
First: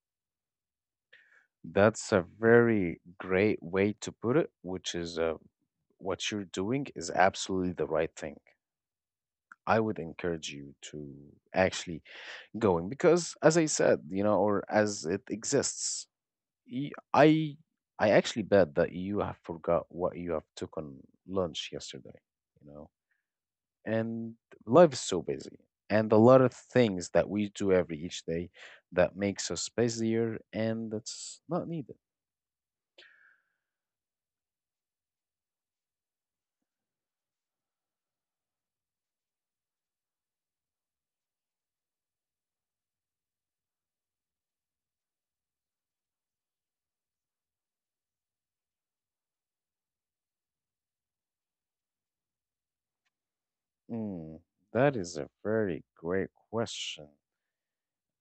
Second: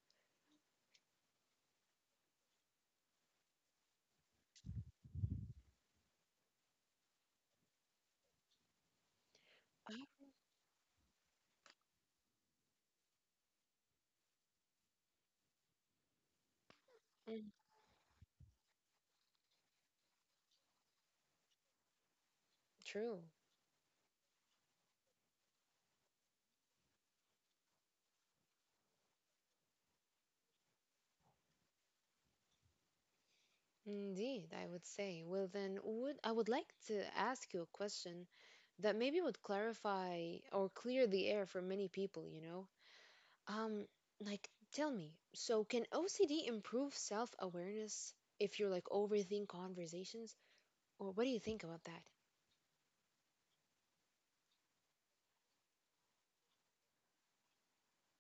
Speaker 1: That's a very great way to put it, which is a what you're doing is absolutely the right thing. I would
Speaker 2: I-
Speaker 1: encourage you to actually going because, as I said, you know, or as it exists, y-
Speaker 2: Mm,
Speaker 1: I I actually bet that you have forgot what you have took on lunch yesterday. You know,
Speaker 2: true.
Speaker 1: and life is so busy, and a lot of things that we do every each day that makes us busier, and that's not needed.
Speaker 2: Indeed, I would say. Well, then, would I would like to ask you a question that maybe would clarify or clear the air for many people, you know? Um, like, tell me, so can OCD improve self-awareness if you're like overthink conversations? Or what do you think about that?
Speaker 1: Mm, that is a very great question.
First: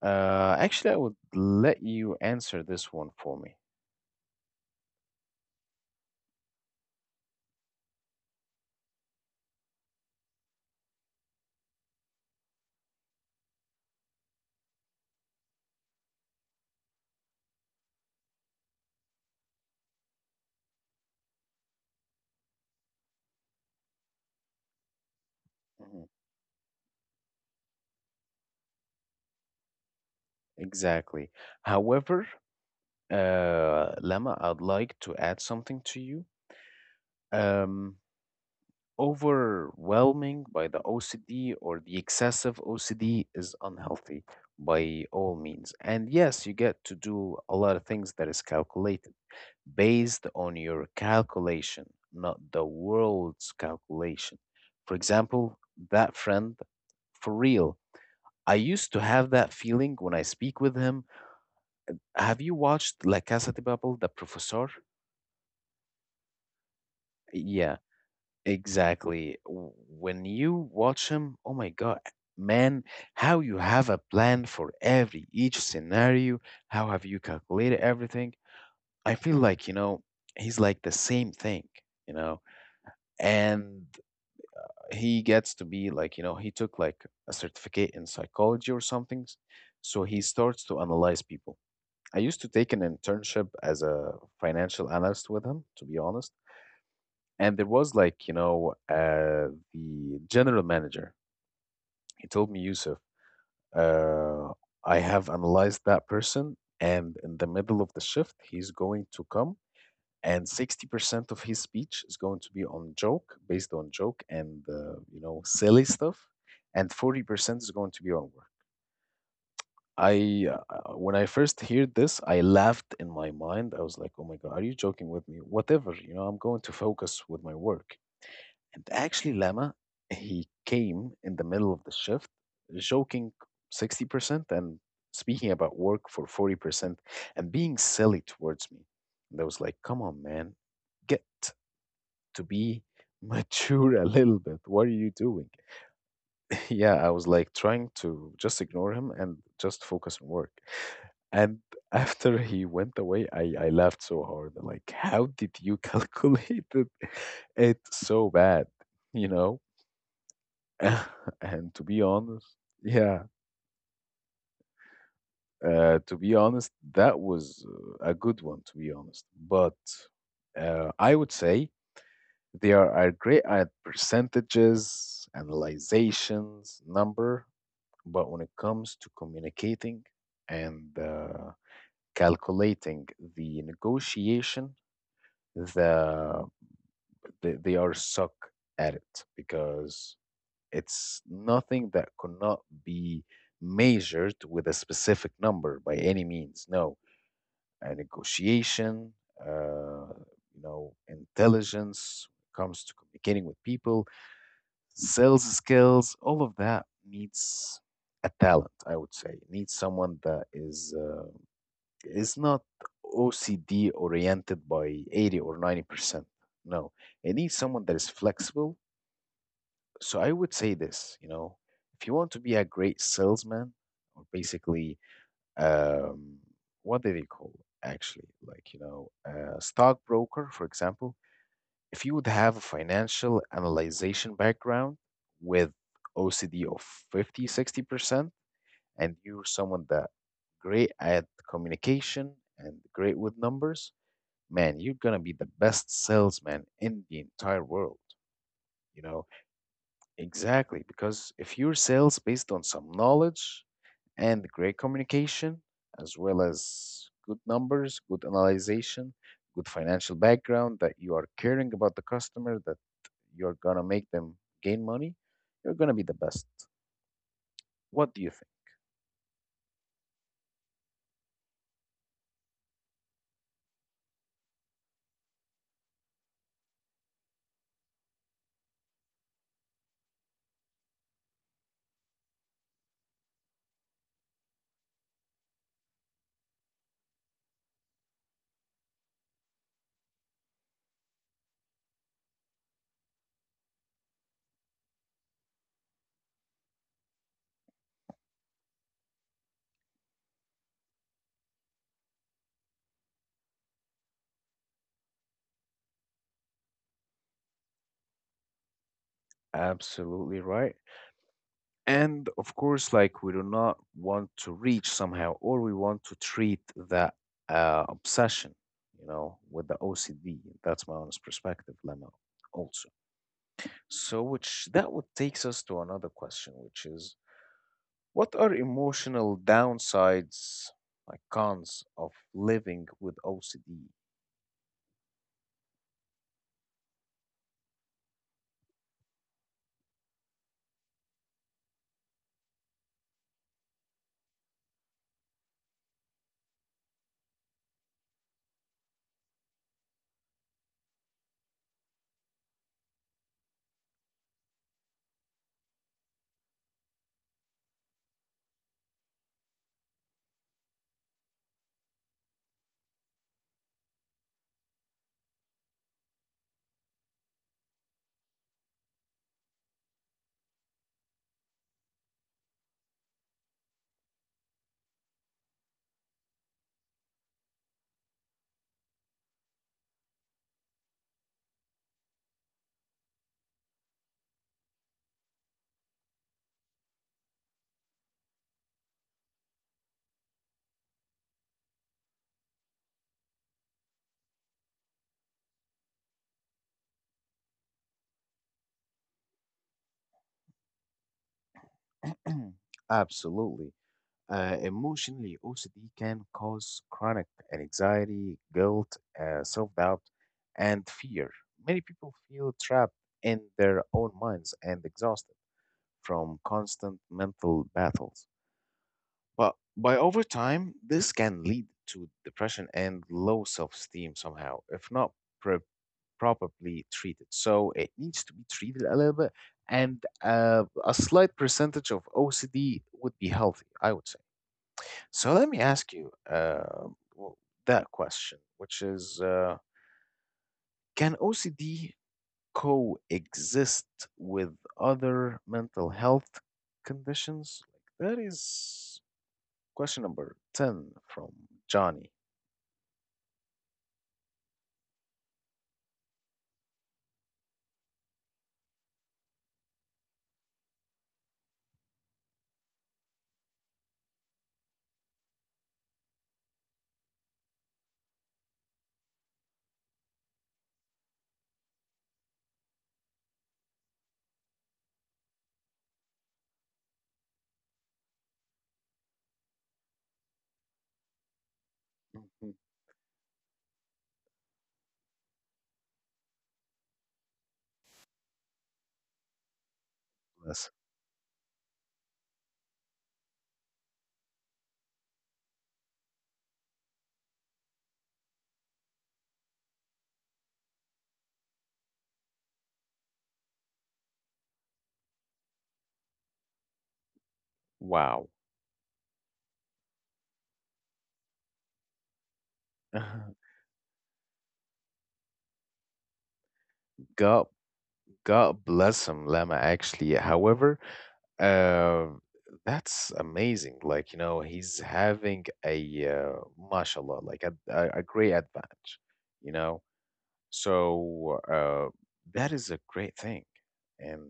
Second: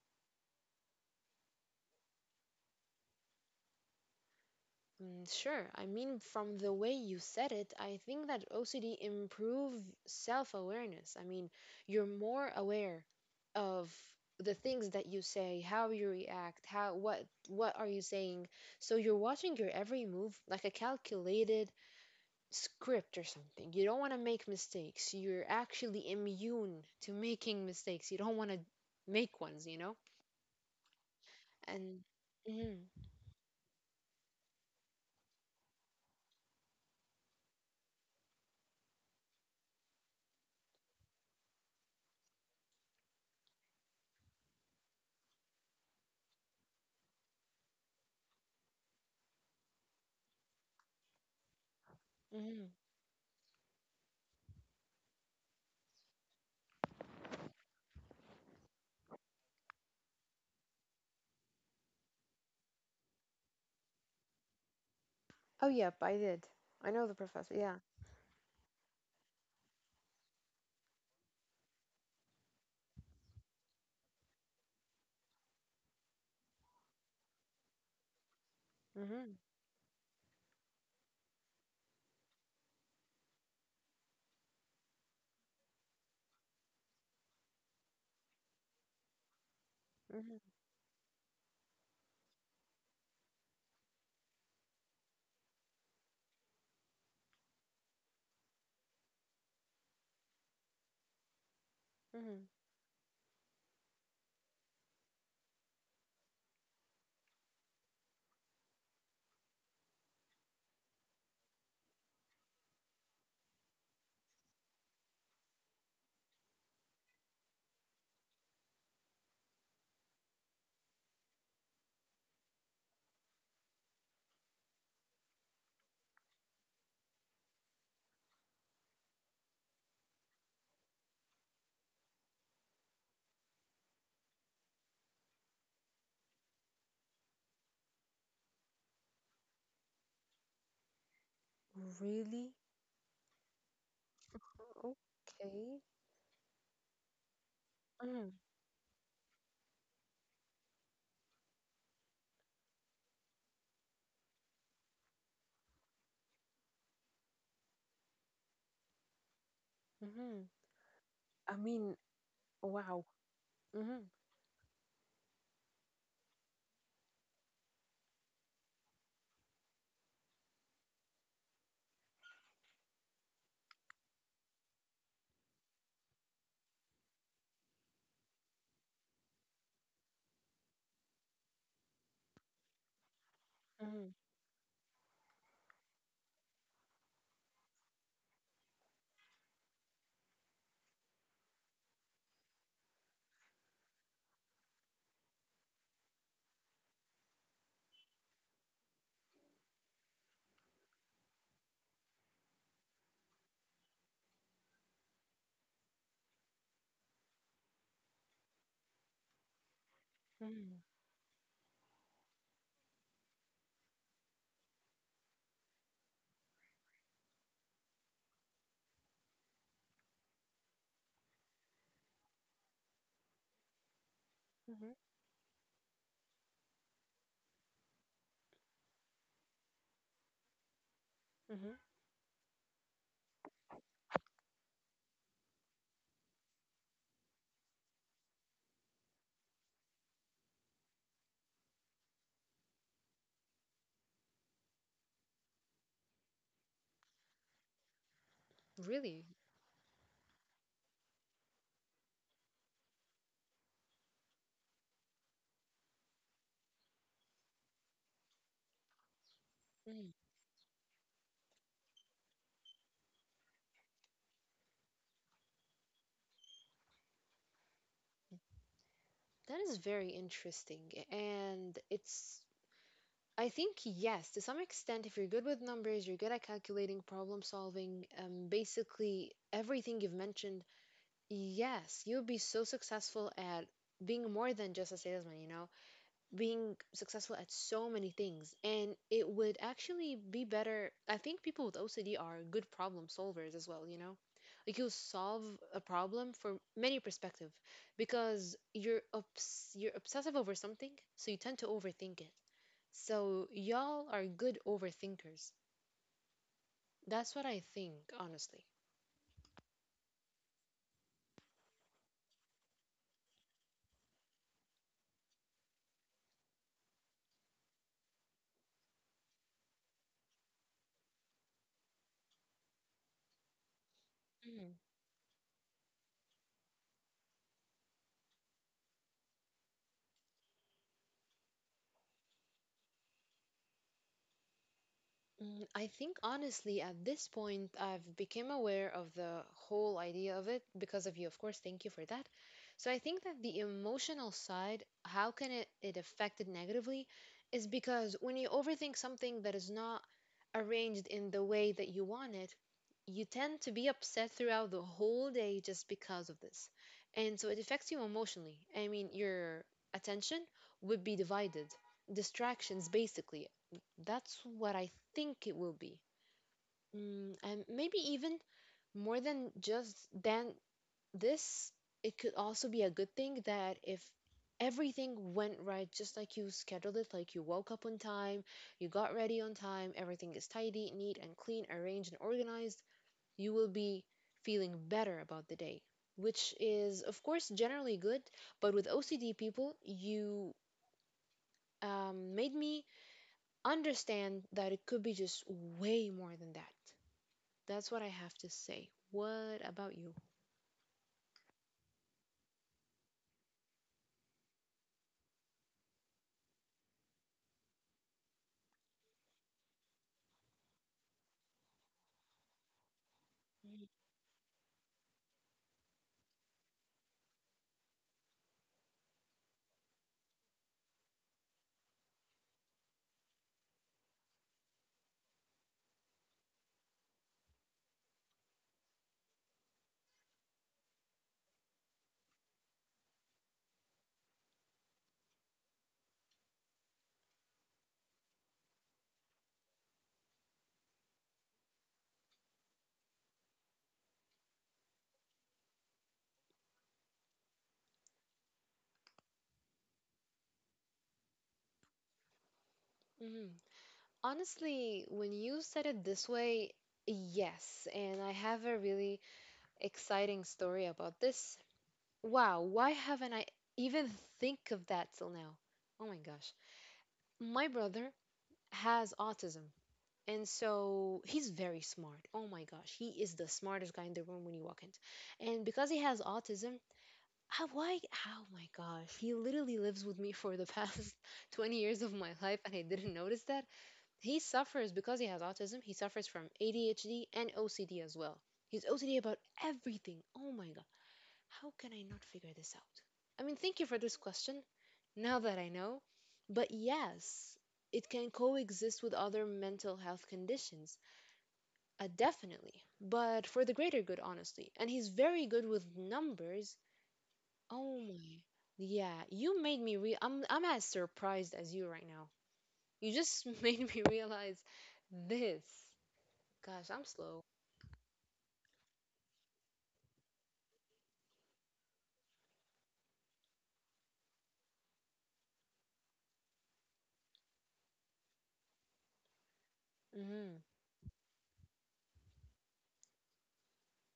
Speaker 1: Actually, I would let you answer this one for me.
Speaker 2: Mm, sure. I mean, from the way you said it, I think that OCD improve self-awareness. I mean, you're more aware of the things that you say, how you react, how what are you saying. So you're watching your every move like a calculated script or something. You don't want to make mistakes. You're
Speaker 1: Mhm.
Speaker 2: actually immune to making mistakes. You don't want to make ones, you know?
Speaker 1: Exactly.
Speaker 2: And
Speaker 1: However,
Speaker 2: hmm
Speaker 1: Lama, I'd like to add something to you. Um, Overwhelming by the OCD or the excessive OCD is unhealthy by all means. And yes, you get to do a lot of things that is calculated based on your calculation, not the
Speaker 2: hmm.
Speaker 1: world's calculation. For example, that friend for real I used to have that feeling when I speak with him. Have you watched La Casa de Papel, The Professor?
Speaker 2: Oh, yep, I did. I know the professor.
Speaker 1: Yeah,
Speaker 2: Yeah.
Speaker 1: exactly. When you watch him, oh my God, man, how you have a plan for every each scenario? How have you calculated everything? I feel
Speaker 2: Hmm.
Speaker 1: like, you know, he's like the same thing, you know, and he gets to be like, you know, he took like a certificate in psychology or something, so he
Speaker 2: Mhm,
Speaker 1: starts to analyze people. I used to take an internship as a financial analyst with him, to be honest. And there was like, you know, the general manager. He
Speaker 2: mhm.
Speaker 1: told me, Yusuf, uh, I have analyzed that person, and in the middle of the shift, he's going to come, and 60% of his speech is going to be on joke, based on joke and, you know, silly stuff, and 40% is going to be on work. I when I first heard this, I laughed in my mind. I was like, "Oh my god, are you joking with me?" Whatever, you know, I'm going to focus with my work. And actually, Lama, he came in the middle of the shift, joking 60% and speaking about work for 40% and being silly towards me. And I was like, "Come on, man, get to
Speaker 2: Really?
Speaker 1: be [laughs] mature a little bit. What are you doing?"
Speaker 2: Okay.
Speaker 1: [laughs] Yeah, I was like trying to
Speaker 2: Mhm,
Speaker 1: just ignore him and just focus on work. And [laughs] after he went away, I laughed so hard. Like, how did you calculate it, [laughs] it so bad? You know?
Speaker 2: mhm.
Speaker 1: [laughs]
Speaker 2: I
Speaker 1: And to be
Speaker 2: mean,
Speaker 1: honest,
Speaker 2: wow.
Speaker 1: yeah,
Speaker 2: Mhm,
Speaker 1: to be honest, that was a good one, to be honest. But I would say they are great at percentages, analyzations, number, but when it comes to communicating and calculating the
Speaker 2: mhm,
Speaker 1: negotiation, the, they are suck at it because it's nothing that could not be measured with a specific number by any means. No, a negotiation, uh, you know, intelligence when it comes to communicating with people sales skills, all of that needs a talent, I would say. It needs someone that
Speaker 2: mhm,
Speaker 1: is not OCD oriented by 80 or 90%. No, it needs someone that is flexible. So I would say this, you know, if you want to be a great salesman, or basically,
Speaker 2: mhm,
Speaker 1: um, what do they call it, actually? Like, you know, a stockbroker, for example,
Speaker 2: mhm.
Speaker 1: if you would have a financial analyzation background with OCD of 50, 60% and you're someone that great at communication and great with numbers, man, you're gonna be the best salesman in the entire world. You know,
Speaker 2: Really?
Speaker 1: exactly. Because if your sales based on some knowledge and great communication, as well as good numbers, good analyzation, good financial
Speaker 2: Mm.
Speaker 1: background, that you are caring about the customer, that you're gonna make them gain money, you're gonna be the best. What do you think?
Speaker 2: That is very interesting. And it's, I think, yes, to some extent, if you're good with numbers, you're good at calculating, problem solving, basically everything you've mentioned, yes, you'll be so successful at being more than just a salesman, you know? Being successful at so many things, and it would actually be better. I think people with OCD are good problem solvers as well, you know, like you'll solve a problem from many perspective because you're obsessive over something, so you tend to overthink it, so y'all are good overthinkers. That's what I think, honestly.
Speaker 1: Absolutely right. And of course, like we do not want to reach somehow, or we want to treat that obsession, you know, with the OCD. That's my honest perspective, Lemo, also. So, which that would takes us to another question, which is what are emotional downsides, like cons of living with OCD?
Speaker 2: Mm, I think honestly, at this point, I've become aware of the whole idea of it because of you, of course. Thank you for that. So I think that the emotional side, how can it affect it negatively, is because when you overthink something that is not arranged in the way that you want it, you tend to be upset throughout the whole day just because of this. And so it affects you emotionally. I mean, your attention would be divided. Distractions, basically. That's what I think it will be. Mm, and maybe even more than just than this, it could also be a good thing that if everything went right, just like you scheduled it, like you woke up on time, you got ready on time, everything is tidy, neat, and clean, arranged, and organized, you will be feeling better about the day, which is, of course, generally good. But with OCD people, you made me understand that it could be just way more than that. That's what I have to say. What about you?
Speaker 1: [clears throat] Absolutely. Emotionally, OCD can cause chronic anxiety, guilt, self doubt, and fear. Many people feel trapped in their own minds and exhausted from constant mental battles. But by over time, this can lead to depression and low self esteem somehow, if not pre- properly treated. So it needs to be treated a little bit, and a slight percentage of OCD would be healthy, I would say. So let me ask you w- that question, which is can OCD coexist with other mental health conditions? Like that is question number 10 from Johnny.
Speaker 2: Mhm. Honestly, when you said it this way, yes. And I have a really exciting story about this. Wow, why haven't I even think of that till now? Oh my gosh. My brother has autism. And so he's very smart. Oh my gosh, he is the smartest guy in the room when you walk in. And because he has autism, how, why? Oh my gosh. He literally lives with me for the past [laughs] 20 years of my
Speaker 1: Mhm.
Speaker 2: life, and I didn't notice that. He suffers because he has autism, he suffers from ADHD and OCD as well. He's OCD about everything. Oh
Speaker 1: Yes.
Speaker 2: my God. How can I not figure this out? I mean, thank you for this question, now that I know. But yes, it can coexist with other mental health conditions, definitely, but for the greater good, honestly. And he's very good with numbers. Oh
Speaker 1: Wow.
Speaker 2: my. Yeah, you made me real I'm as surprised as you right now. You
Speaker 1: [laughs]
Speaker 2: just [laughs] made me realize this. Gosh, I'm
Speaker 1: Go
Speaker 2: slow.
Speaker 1: God bless him, Lama, actually. Yeah. However, uh, that's amazing. Like, you know, he's having mashallah, like a great advantage, you know?
Speaker 2: Hmm.
Speaker 1: So that is a great thing. And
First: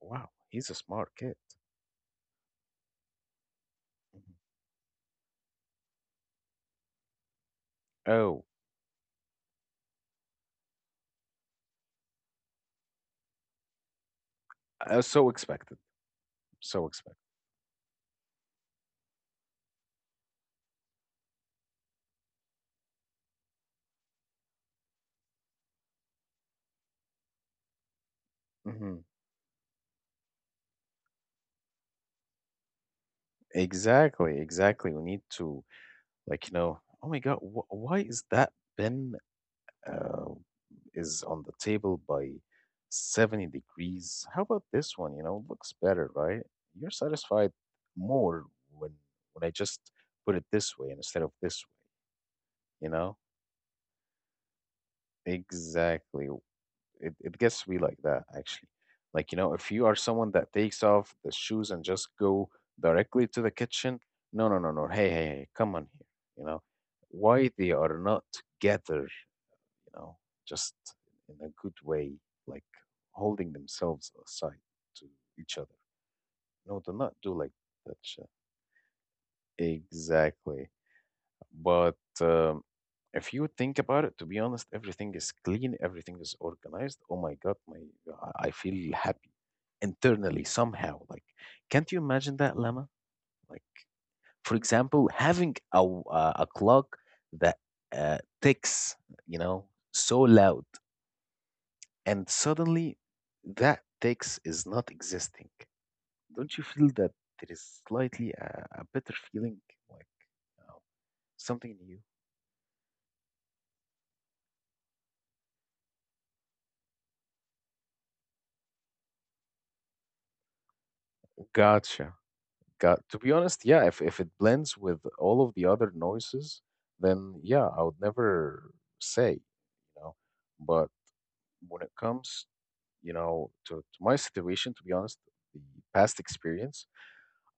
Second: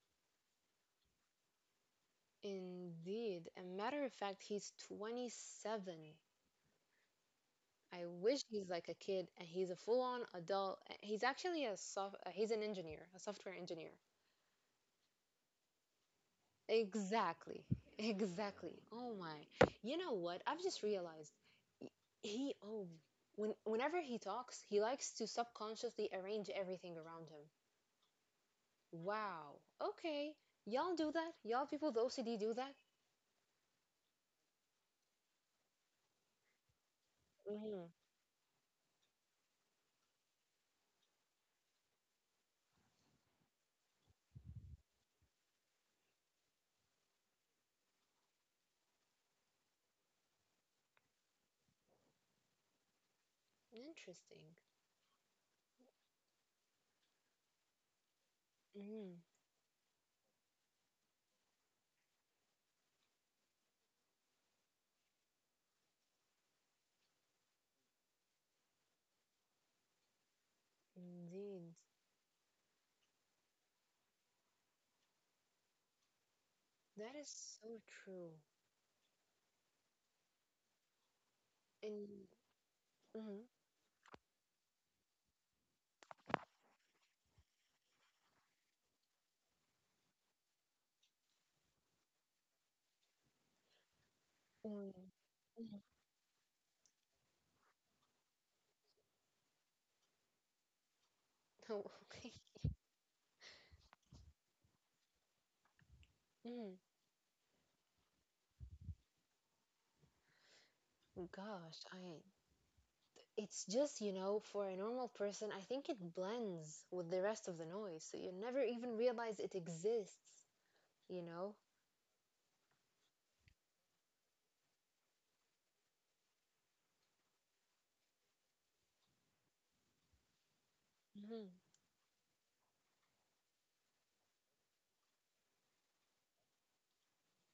Speaker 1: wow, he's a smart kid.
Speaker 2: Indeed. A matter of
Speaker 1: Mhm.
Speaker 2: fact, he's 27. I wish
Speaker 1: Oh,
Speaker 2: he's like a kid and he's a full-on adult. He's actually a soft, he's an engineer, a software engineer.
Speaker 1: so expected. So expected.
Speaker 2: Exactly. [laughs] Exactly. Oh my. You know what? I've just realized y- he oh when whenever he talks, he likes to subconsciously arrange everything around him.
Speaker 1: Hmm.
Speaker 2: Wow. Okay. Y'all do that? Y'all people with OCD do that?
Speaker 1: Exactly, exactly. We need to, like, you know, oh my God, wh
Speaker 2: Mm.
Speaker 1: why is that Ben uh, is on the table by 70 degrees. How about this one? You know, looks better, right? You're satisfied more when when I just put it this way instead of this way, you know?
Speaker 2: Interesting.
Speaker 1: Exactly. It gets to be like that actually.
Speaker 2: Mm,
Speaker 1: Like, you know, if you are someone that takes off the shoes and just go directly to the kitchen, no, no, no, no. Hey, hey, hey, come on here. You know, why they are not together, you know, just in a
Speaker 2: indeed.
Speaker 1: good way, like holding themselves aside to each other. No, do not
Speaker 2: That is
Speaker 1: do like
Speaker 2: so
Speaker 1: that shit.
Speaker 2: true.
Speaker 1: Exactly. But
Speaker 2: And
Speaker 1: um, if
Speaker 2: mm,
Speaker 1: you think about it, to be honest, everything is clean, everything is organized. Oh my God, my I feel happy internally somehow. Like, can't you imagine that, Lama? Like, for
Speaker 2: mm,
Speaker 1: example, having
Speaker 2: mm. [laughs]
Speaker 1: a clock that ticks, you know, so loud.
Speaker 2: Oh,
Speaker 1: And
Speaker 2: okay.
Speaker 1: suddenly that text is not existing. Don't you
Speaker 2: Mm.
Speaker 1: feel that there is slightly a better feeling, like, you know, something
Speaker 2: Gosh,
Speaker 1: new?
Speaker 2: I it's just, you know, for a normal person, I think it blends with the rest of the noise, so you never even realize it exists, you know?
Speaker 1: Gotcha. Got to be honest, yeah, if it blends with all of the other noises, then yeah, I would never say, you know. But
Speaker 2: Hmm.
Speaker 1: when it comes, you know, to my situation, to be honest, the past experience,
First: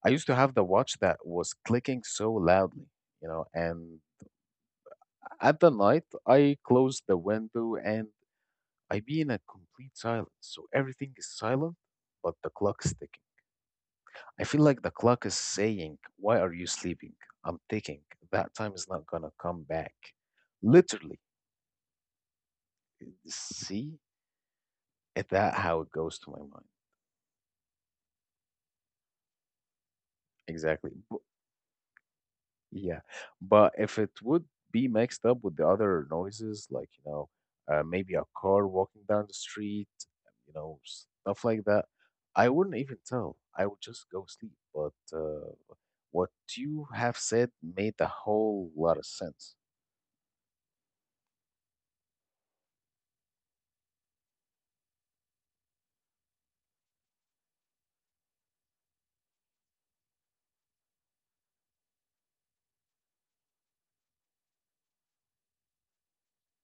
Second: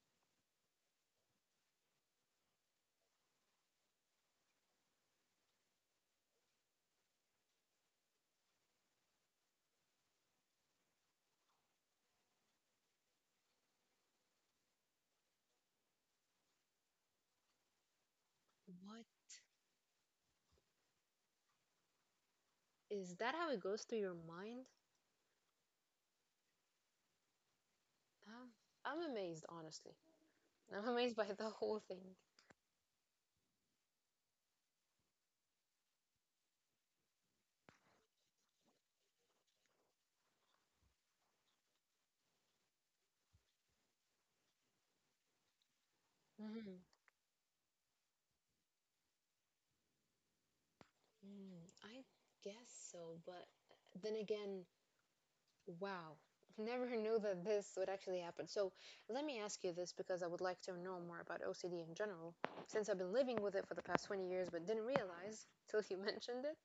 Speaker 1: I used to have the watch that was clicking so loudly, you know, and at the night, I close the window and I be in a complete silence. So everything is silent, but the clock is ticking. I feel like the clock is saying, "Why are you sleeping? I'm ticking. That time is
Speaker 2: What
Speaker 1: not gonna come back." Literally,
Speaker 2: is that how it goes
Speaker 1: see
Speaker 2: through your mind?
Speaker 1: it, that how it goes to my mind.
Speaker 2: Um, I'm amazed, honestly. [laughs] I'm
Speaker 1: Exactly.
Speaker 2: amazed by the whole thing.
Speaker 1: Yeah, but if it would be mixed up with the other noises, like, you know, maybe a car walking down the street, you know, stuff like that, I wouldn't even tell. I would just go sleep. But what
Speaker 2: Hmm.
Speaker 1: you have said made a whole lot of sense.
Speaker 2: Mm, I guess so, but then again, wow. [laughs] Never knew that this would actually happen. So let me ask you this because I would like to know more about OCD in general, since I've been living with it for the past 20 years but didn't realize till you [laughs] mentioned it.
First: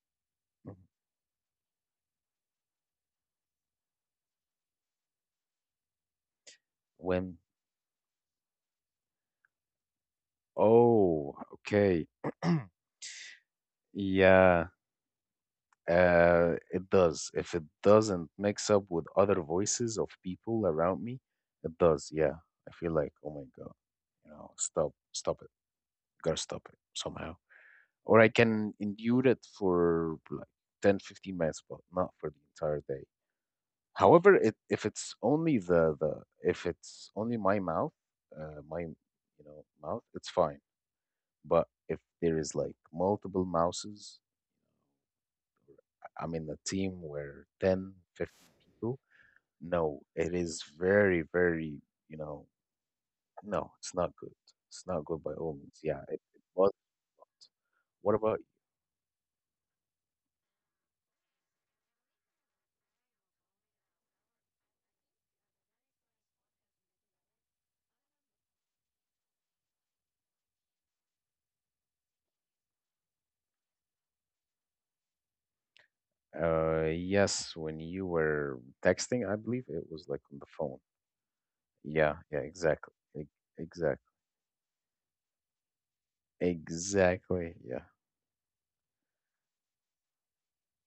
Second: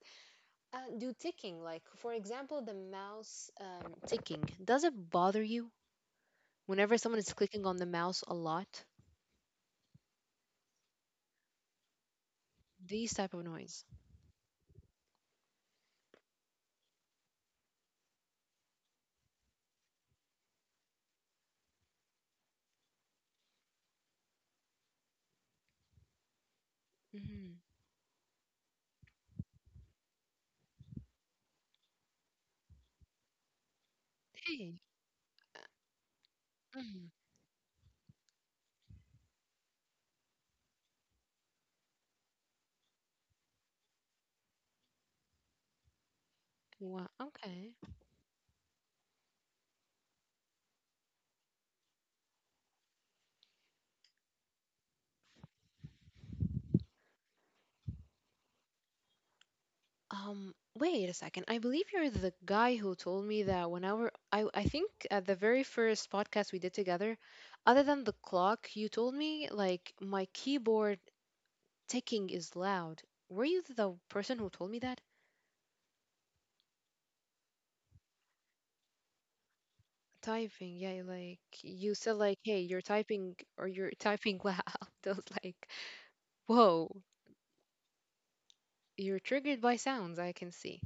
Speaker 1: Mhm.
Speaker 2: Do ticking, like for example, the mouse ticking, does it bother you whenever someone is
Speaker 1: When,
Speaker 2: clicking on the mouse a lot?
Speaker 1: oh, okay. [clears throat]
Speaker 2: These type of noise.
Speaker 1: Yeah. It does. If it doesn't mix up with other voices of people around me, it does. Yeah. I feel like, oh my God, you know, stop, stop it. Gotta stop it somehow.
Speaker 2: Hmm.
Speaker 1: Or I can endure it for like 10, 15 minutes, but not for the entire day. However, it,
Speaker 2: Hey.
Speaker 1: if it's only
Speaker 2: Uh,
Speaker 1: the, if
Speaker 2: mhm.
Speaker 1: it's only my mouth, my, you know, mouth, it's fine. But if there is like multiple mouses, I'm in a team
Speaker 2: Wow.
Speaker 1: where
Speaker 2: Okay.
Speaker 1: 10, 15 people, no, it is very, very, you know, no, it's not good. It's not good by all means. Yeah, it was. What about?
Speaker 2: Wait a second. I believe you're the guy who told me that whenever I think at the very first podcast we did together, other than the clock, you told me like my keyboard ticking is loud. Were you the person who told me that?
Speaker 1: Yes, when you were texting, I believe it was like on the
Speaker 2: Typing,
Speaker 1: phone.
Speaker 2: yeah, like you said
Speaker 1: Yeah, yeah,
Speaker 2: like, "Hey, you're
Speaker 1: exactly,
Speaker 2: typing or you're
Speaker 1: exactly,
Speaker 2: typing loud." [laughs] I was like, "Whoa,
Speaker 1: exactly. Yeah.
Speaker 2: you're triggered by sounds, I can see."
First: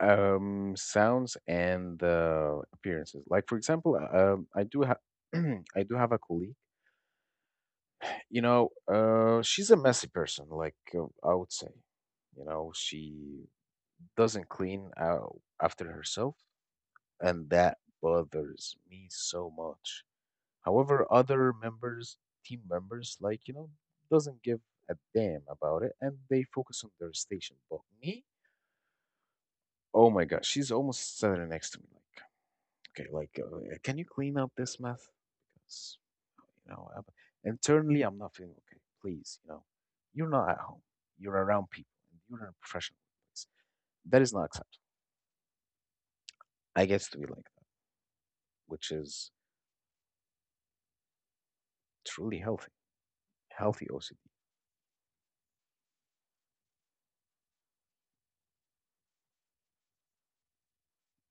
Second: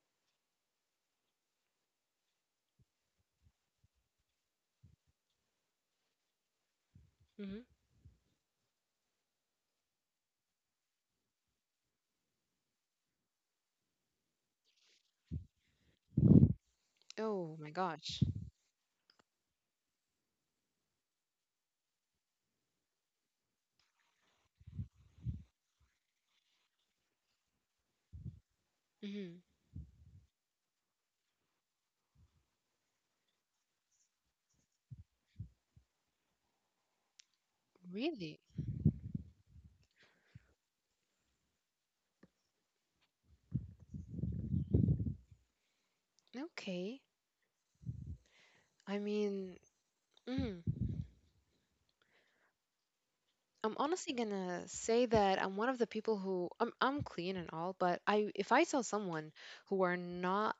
Speaker 1: Sounds and appearances. Like, for example, I do have, [clears throat] I do have a colleague.
Speaker 2: Hmm.
Speaker 1: You know, she's a messy person. Like I would say, you know, she doesn't clean out after herself, and
Speaker 2: Oh my
Speaker 1: that
Speaker 2: gosh.
Speaker 1: bothers me so much. However, other members, team members, like, you know, doesn't give a damn about it and they focus on their station. But me,
Speaker 2: Hmm.
Speaker 1: oh my gosh, she's almost sitting next to me. Like, okay, like, can you clean up this mess? Because, you know, I'm, internally, I'm not feeling
Speaker 2: Really?
Speaker 1: okay. Please, you know, you're not at home. You're around people. You're in a professional place. That is not acceptable. I guess to be like
Speaker 2: Okay.
Speaker 1: that, which is
Speaker 2: I mean, mhm.
Speaker 1: truly healthy OCD.
Speaker 2: I'm honestly gonna say that I'm one of the people who I'm clean and all, but I if I saw someone who are not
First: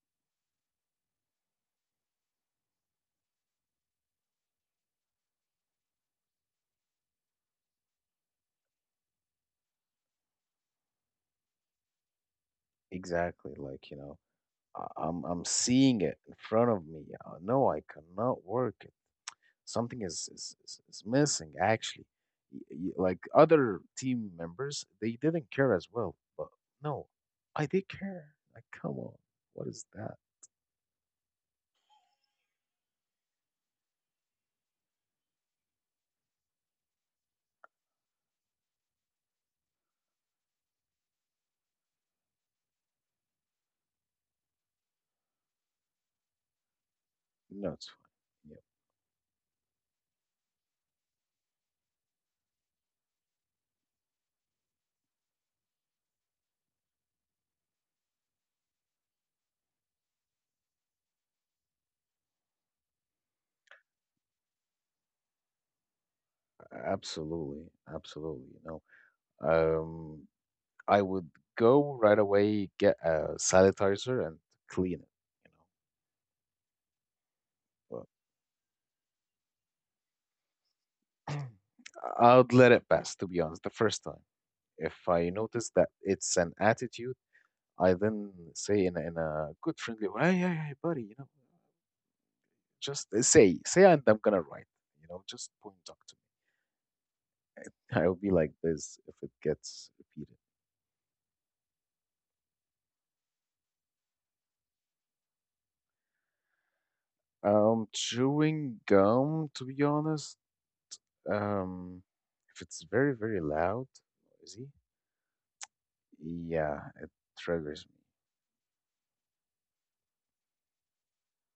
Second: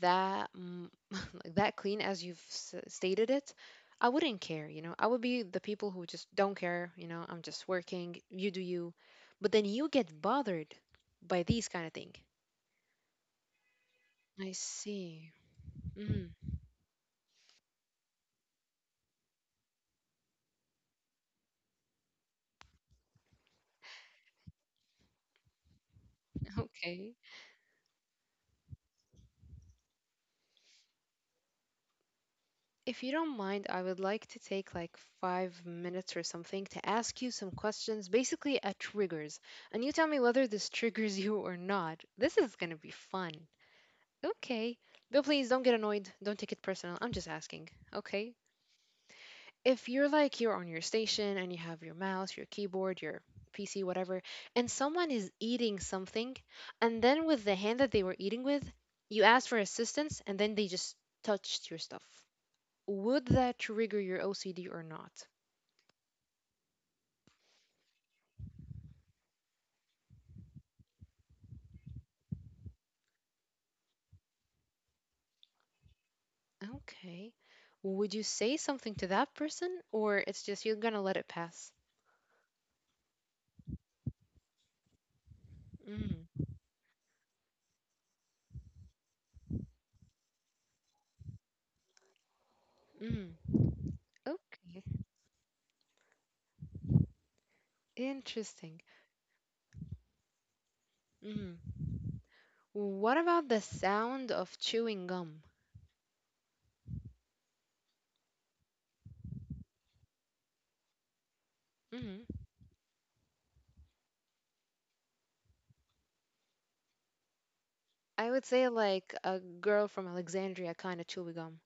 Speaker 2: that mm, [laughs] like that clean as you've s- stated it, I wouldn't care. You know, I would be the people who just don't care. You know, I'm just working. You do you, but then you get bothered by these kind of thing.
Speaker 1: Exactly. Like, you know,
Speaker 2: I
Speaker 1: I, I'm
Speaker 2: see.
Speaker 1: I'm seeing it
Speaker 2: Mm,
Speaker 1: in front of me. No, I cannot work it. Something is missing actually. Like other team members, they didn't care as well. But
Speaker 2: [laughs]
Speaker 1: no,
Speaker 2: okay.
Speaker 1: I did care. Like, come on, what is that?
Speaker 2: If you don't mind, I would like to take like 5 minutes or something to ask you some questions, basically a triggers, and you tell me whether this triggers [laughs] you or not. This is gonna be fun. Okay. But please don't get annoyed. Don't take it personal. I'm just
Speaker 1: No,
Speaker 2: asking.
Speaker 1: it's
Speaker 2: Okay.
Speaker 1: fine.
Speaker 2: If you're like you're on your station and you have your mouse, your keyboard, your PC, whatever, and someone is eating something, and then with the hand that they were eating with, you ask for assistance and then they just touched your stuff. Would that trigger your OCD or not?
Speaker 1: Yeah, absolutely, absolutely. You know, I would go right away get a sanitizer and clean it. You
Speaker 2: Okay. Would
Speaker 1: know,
Speaker 2: you say something to that person or it's just you're gonna let it pass?
Speaker 1: I'd let it pass, to be honest, the first time. If I notice that
Speaker 2: Mm,
Speaker 1: it's an attitude, I then say in a good friendly way, hey, hey, hey, buddy, just
Speaker 2: mm,
Speaker 1: say, and I'm gonna write,
Speaker 2: okay.
Speaker 1: just point talk to me. [laughs] I'll be like
Speaker 2: Interesting.
Speaker 1: this if it gets repeated.
Speaker 2: Mm. What about the sound of chewing gum?
Speaker 1: Chewing gum, to be honest, um,
Speaker 2: Mm.
Speaker 1: if it's very, very loud, noisy, yeah, it triggers me.
Speaker 2: I would say like a girl from Alexandria kind of chewy gum.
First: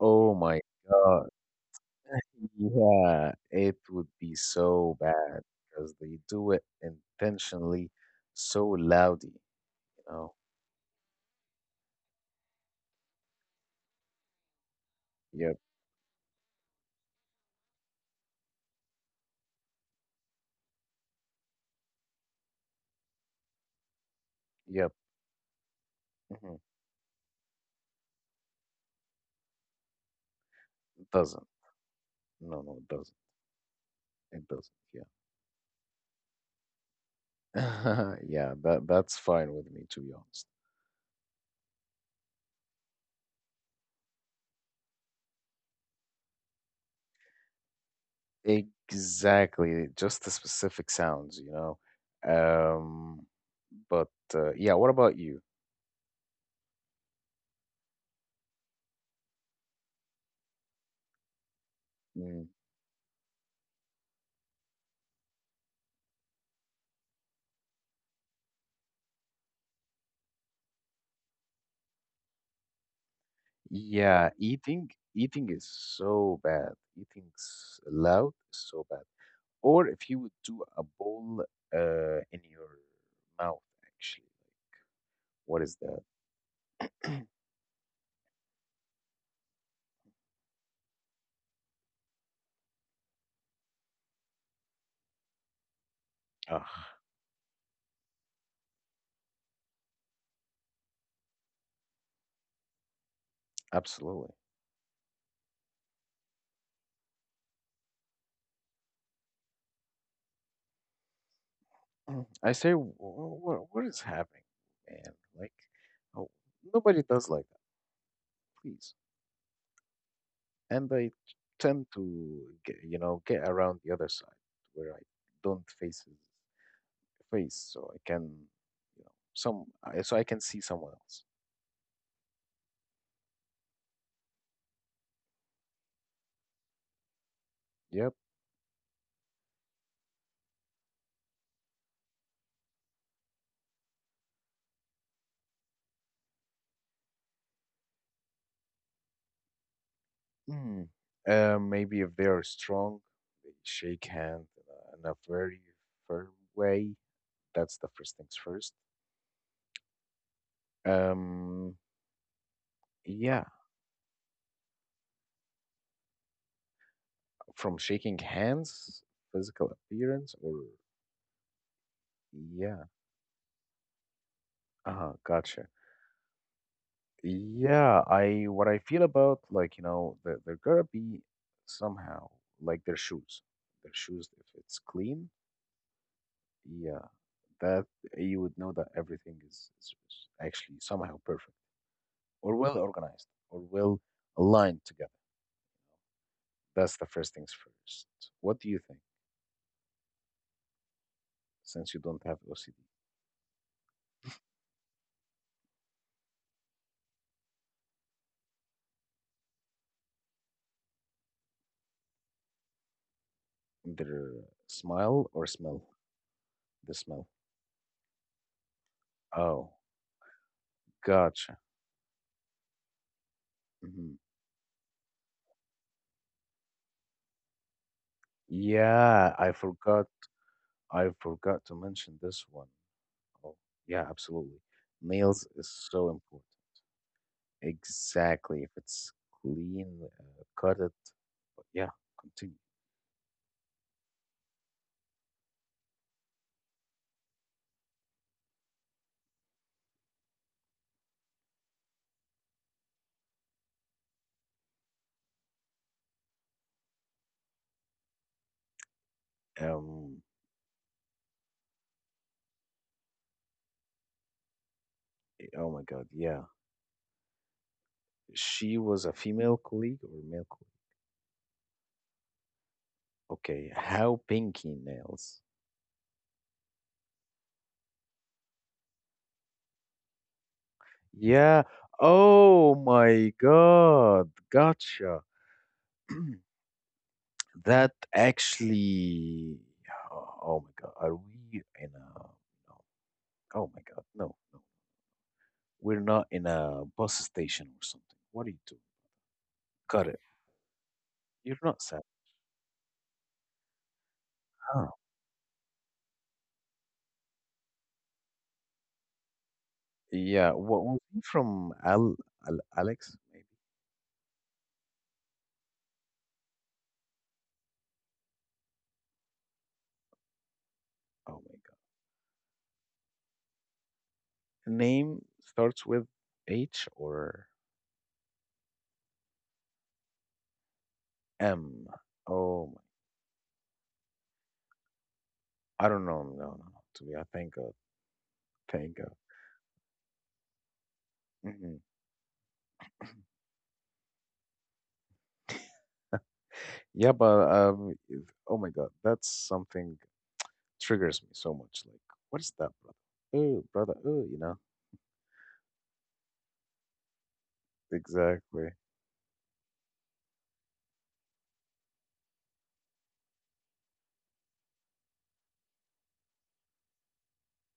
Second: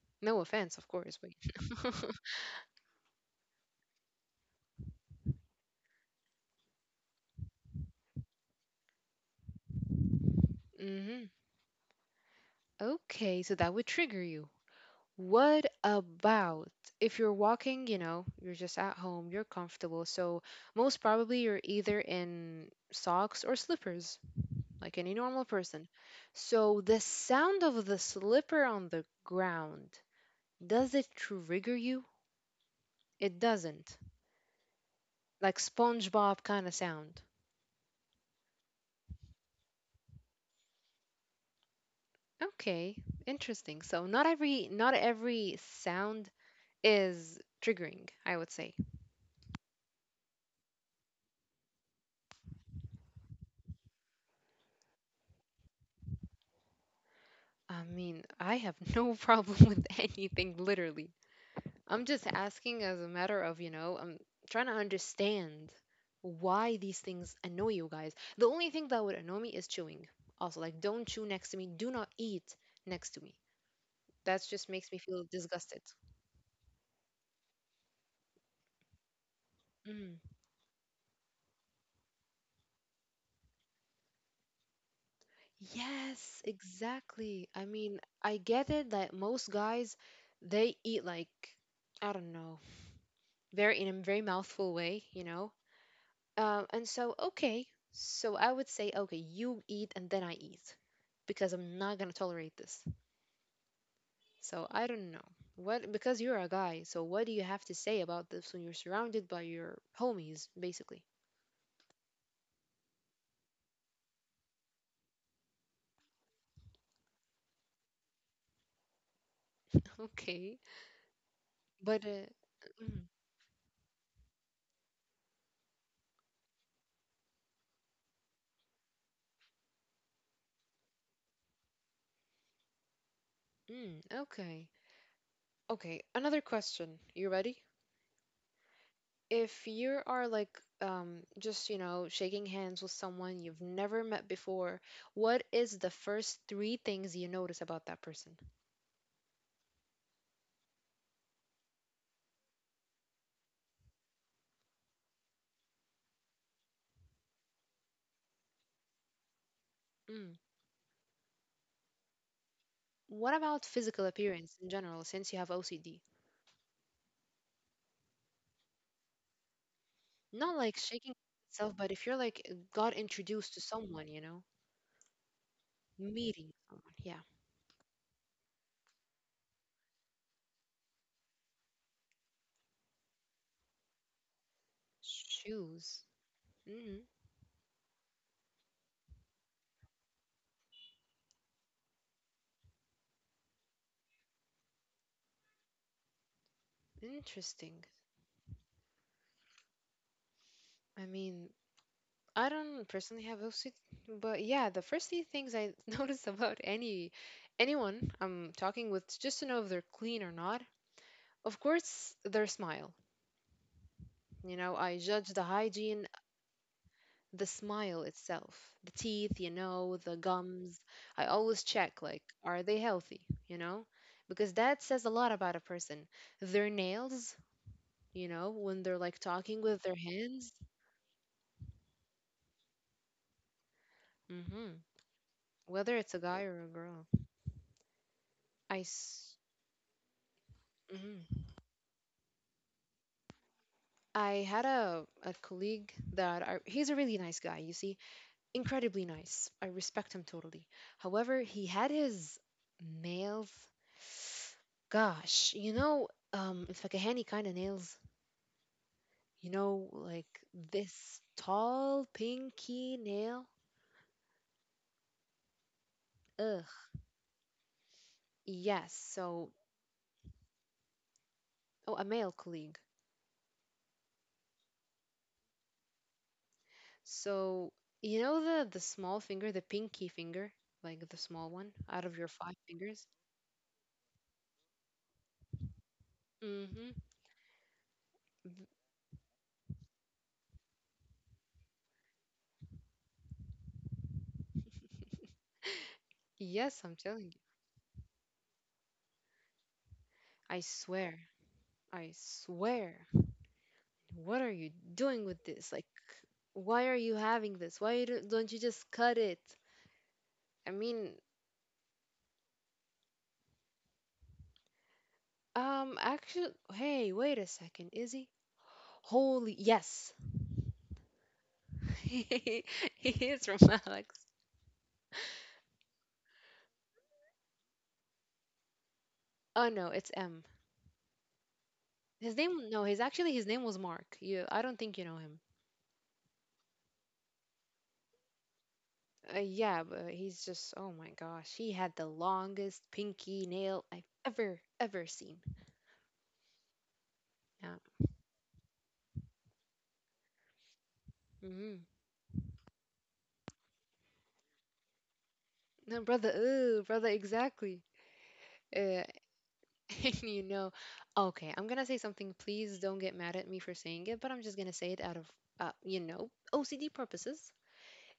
Speaker 1: Oh
Speaker 2: No
Speaker 1: my
Speaker 2: offense, of course,
Speaker 1: God.
Speaker 2: but. [laughs]
Speaker 1: Yeah, it would be so bad because they do it intentionally so loudly, you know.
Speaker 2: Hmm. Okay, so that would trigger you.
Speaker 1: Yep,
Speaker 2: What about if you're walking, you know, you're just at home, you're comfortable, so most probably you're either in socks or slippers, like
Speaker 1: yep.
Speaker 2: any normal person.
Speaker 1: Mhm.
Speaker 2: So the sound of the slipper on the ground, does it
Speaker 1: It doesn't.
Speaker 2: trigger you?
Speaker 1: No, no, it doesn't.
Speaker 2: It doesn't.
Speaker 1: It doesn't. Yeah.
Speaker 2: Like SpongeBob kind of sound.
Speaker 1: [laughs] Yeah, that's fine with me, to be honest.
Speaker 2: Okay, interesting. So not every sound is triggering, I would say.
Speaker 1: Exactly, just the specific sounds. Um, but yeah, what about you?
Speaker 2: I mean, I have no [laughs] problem with anything, literally. I'm just
Speaker 1: Mm,
Speaker 2: asking as a matter of, you know, I'm trying to understand why these things annoy you guys. The only thing that would annoy me is chewing. Also, like, don't chew next to me. Do not eat next to me.
Speaker 1: yeah,
Speaker 2: That just makes
Speaker 1: eating
Speaker 2: me feel
Speaker 1: eating is
Speaker 2: disgusted.
Speaker 1: so bad. Eating loud is so bad. Or if
Speaker 2: Mm.
Speaker 1: you would do a bowl in your mouth, actually. What is that?
Speaker 2: Yes, exactly. I mean, I get it that most guys, they eat like, I don't know, very in a very mouthful way, you know? And
Speaker 1: Ah,
Speaker 2: so, okay, so I would say, okay, you eat and then I eat because I'm not gonna tolerate this.
Speaker 1: absolutely.
Speaker 2: So I don't know what because you're a guy. So what do you have to say about this when you're surrounded by your homies, basically? [laughs]
Speaker 1: Mm. I say, what is happening, man? Like, oh, nobody does like that, please.
Speaker 2: Okay,
Speaker 1: And I
Speaker 2: but
Speaker 1: tend
Speaker 2: uh,
Speaker 1: to, get,
Speaker 2: mm,
Speaker 1: you know, get around the other side where I don't face his face, so I can, you know, some, I- so I can see someone else.
Speaker 2: okay, okay. Another question. You ready?
Speaker 1: Yep.
Speaker 2: If you are like just you know shaking hands with someone you've never met before, what is the first three things you notice about that person?
Speaker 1: Mm. Maybe if they are strong, they shake hand in a very firm way. That's the first things first.
Speaker 2: Mm.
Speaker 1: Um,
Speaker 2: What about
Speaker 1: yeah,
Speaker 2: physical appearance in general, since you have OCD?
Speaker 1: from shaking hands, physical appearance,
Speaker 2: Not
Speaker 1: or
Speaker 2: like shaking itself, but if you're like got
Speaker 1: yeah,
Speaker 2: introduced to someone, you know,
Speaker 1: gotcha.
Speaker 2: meeting someone, yeah.
Speaker 1: Yeah, I what I feel about, like, you know, they're gonna be somehow like their shoes, if it's clean.
Speaker 2: Shoes. Mm,
Speaker 1: Yeah, that you would know that everything is actually somehow perfect, or well organized, or well aligned together. That's the first things
Speaker 2: interesting.
Speaker 1: first. What do you think,
Speaker 2: I mean,
Speaker 1: since you
Speaker 2: I
Speaker 1: don't have
Speaker 2: don't
Speaker 1: OCD?
Speaker 2: personally have OCD, but yeah, the first three things I [laughs] notice about anyone I'm talking with, just to know if they're clean or not. Of course, their smile. You
Speaker 1: Either
Speaker 2: know, I judge the
Speaker 1: smile or smell?
Speaker 2: hygiene,
Speaker 1: The
Speaker 2: the
Speaker 1: smell.
Speaker 2: smile itself, the teeth, you
Speaker 1: Oh,
Speaker 2: know, the gums. I always
Speaker 1: gotcha.
Speaker 2: check, like, are they healthy, you know?
Speaker 1: Hmm.
Speaker 2: Because that says a lot about a person. Their nails, you know, when they're like
Speaker 1: Yeah,
Speaker 2: talking
Speaker 1: I
Speaker 2: with their
Speaker 1: forgot.
Speaker 2: hands,
Speaker 1: I forgot to mention this one. Oh, yeah, absolutely.
Speaker 2: hmm
Speaker 1: Nails is
Speaker 2: whether it's a
Speaker 1: so
Speaker 2: guy or a
Speaker 1: important.
Speaker 2: girl. I,
Speaker 1: Exactly. If it's
Speaker 2: s-
Speaker 1: clean, cut it.
Speaker 2: mhm.
Speaker 1: Yeah, continue.
Speaker 2: I had a colleague that he's a really nice guy, you see. Incredibly nice. I respect him totally. However, he had his nails. Gosh, you know, الفكهاني kind of nails. You know, like
Speaker 1: Um.
Speaker 2: this tall, pinky nail.
Speaker 1: Oh my God. Yeah.
Speaker 2: Ugh. Yes.
Speaker 1: She was a
Speaker 2: So,
Speaker 1: female colleague or male colleague?
Speaker 2: oh, a male colleague.
Speaker 1: Okay, how pinky nails?
Speaker 2: So, you know the small finger, the pinky finger, like the small
Speaker 1: Yeah.
Speaker 2: one out of your five
Speaker 1: Oh
Speaker 2: fingers.
Speaker 1: my God. Gotcha. [clears throat]
Speaker 2: Mm-hmm.
Speaker 1: That
Speaker 2: [laughs]
Speaker 1: actually, oh my God, are we in a? No. Oh my God, no, no, we're not in
Speaker 2: Yes,
Speaker 1: a
Speaker 2: I'm
Speaker 1: bus
Speaker 2: telling you.
Speaker 1: station or something. What are you doing? Cut it.
Speaker 2: I swear.
Speaker 1: You're not
Speaker 2: I
Speaker 1: sad.
Speaker 2: swear. What are you
Speaker 1: Huh.
Speaker 2: doing with this? Like, why are you having this? Why you don't you just cut it?
Speaker 1: Yeah.
Speaker 2: I
Speaker 1: What was
Speaker 2: mean,
Speaker 1: he from? Al, Al Alex, maybe.
Speaker 2: actually, hey, wait a second, is he? Holy, yes,
Speaker 1: Oh my
Speaker 2: [laughs] he is from Alex.
Speaker 1: God. Name starts with H or
Speaker 2: Oh no, it's M.
Speaker 1: M.
Speaker 2: His name, no, his
Speaker 1: Oh,
Speaker 2: actually his name was Mark. You, I don't think you know him.
Speaker 1: I don't know. No, no, no. To me, I thank God. Thank God.
Speaker 2: Yeah, but he's just, oh my gosh, he had the
Speaker 1: Mm,
Speaker 2: longest pinky nail I've ever seen.
Speaker 1: yeah,
Speaker 2: Yeah.
Speaker 1: but oh my God, that's something triggers me
Speaker 2: hmm
Speaker 1: so much. Like, what is that, brother? Oh, brother. Oh, you know.
Speaker 2: No, brother, oh brother, exactly. Uh,
Speaker 1: Exactly.
Speaker 2: [laughs] And you know, okay, I'm gonna say something. Please don't get mad at me for saying it, but I'm just gonna say it out of, you know, OCD purposes.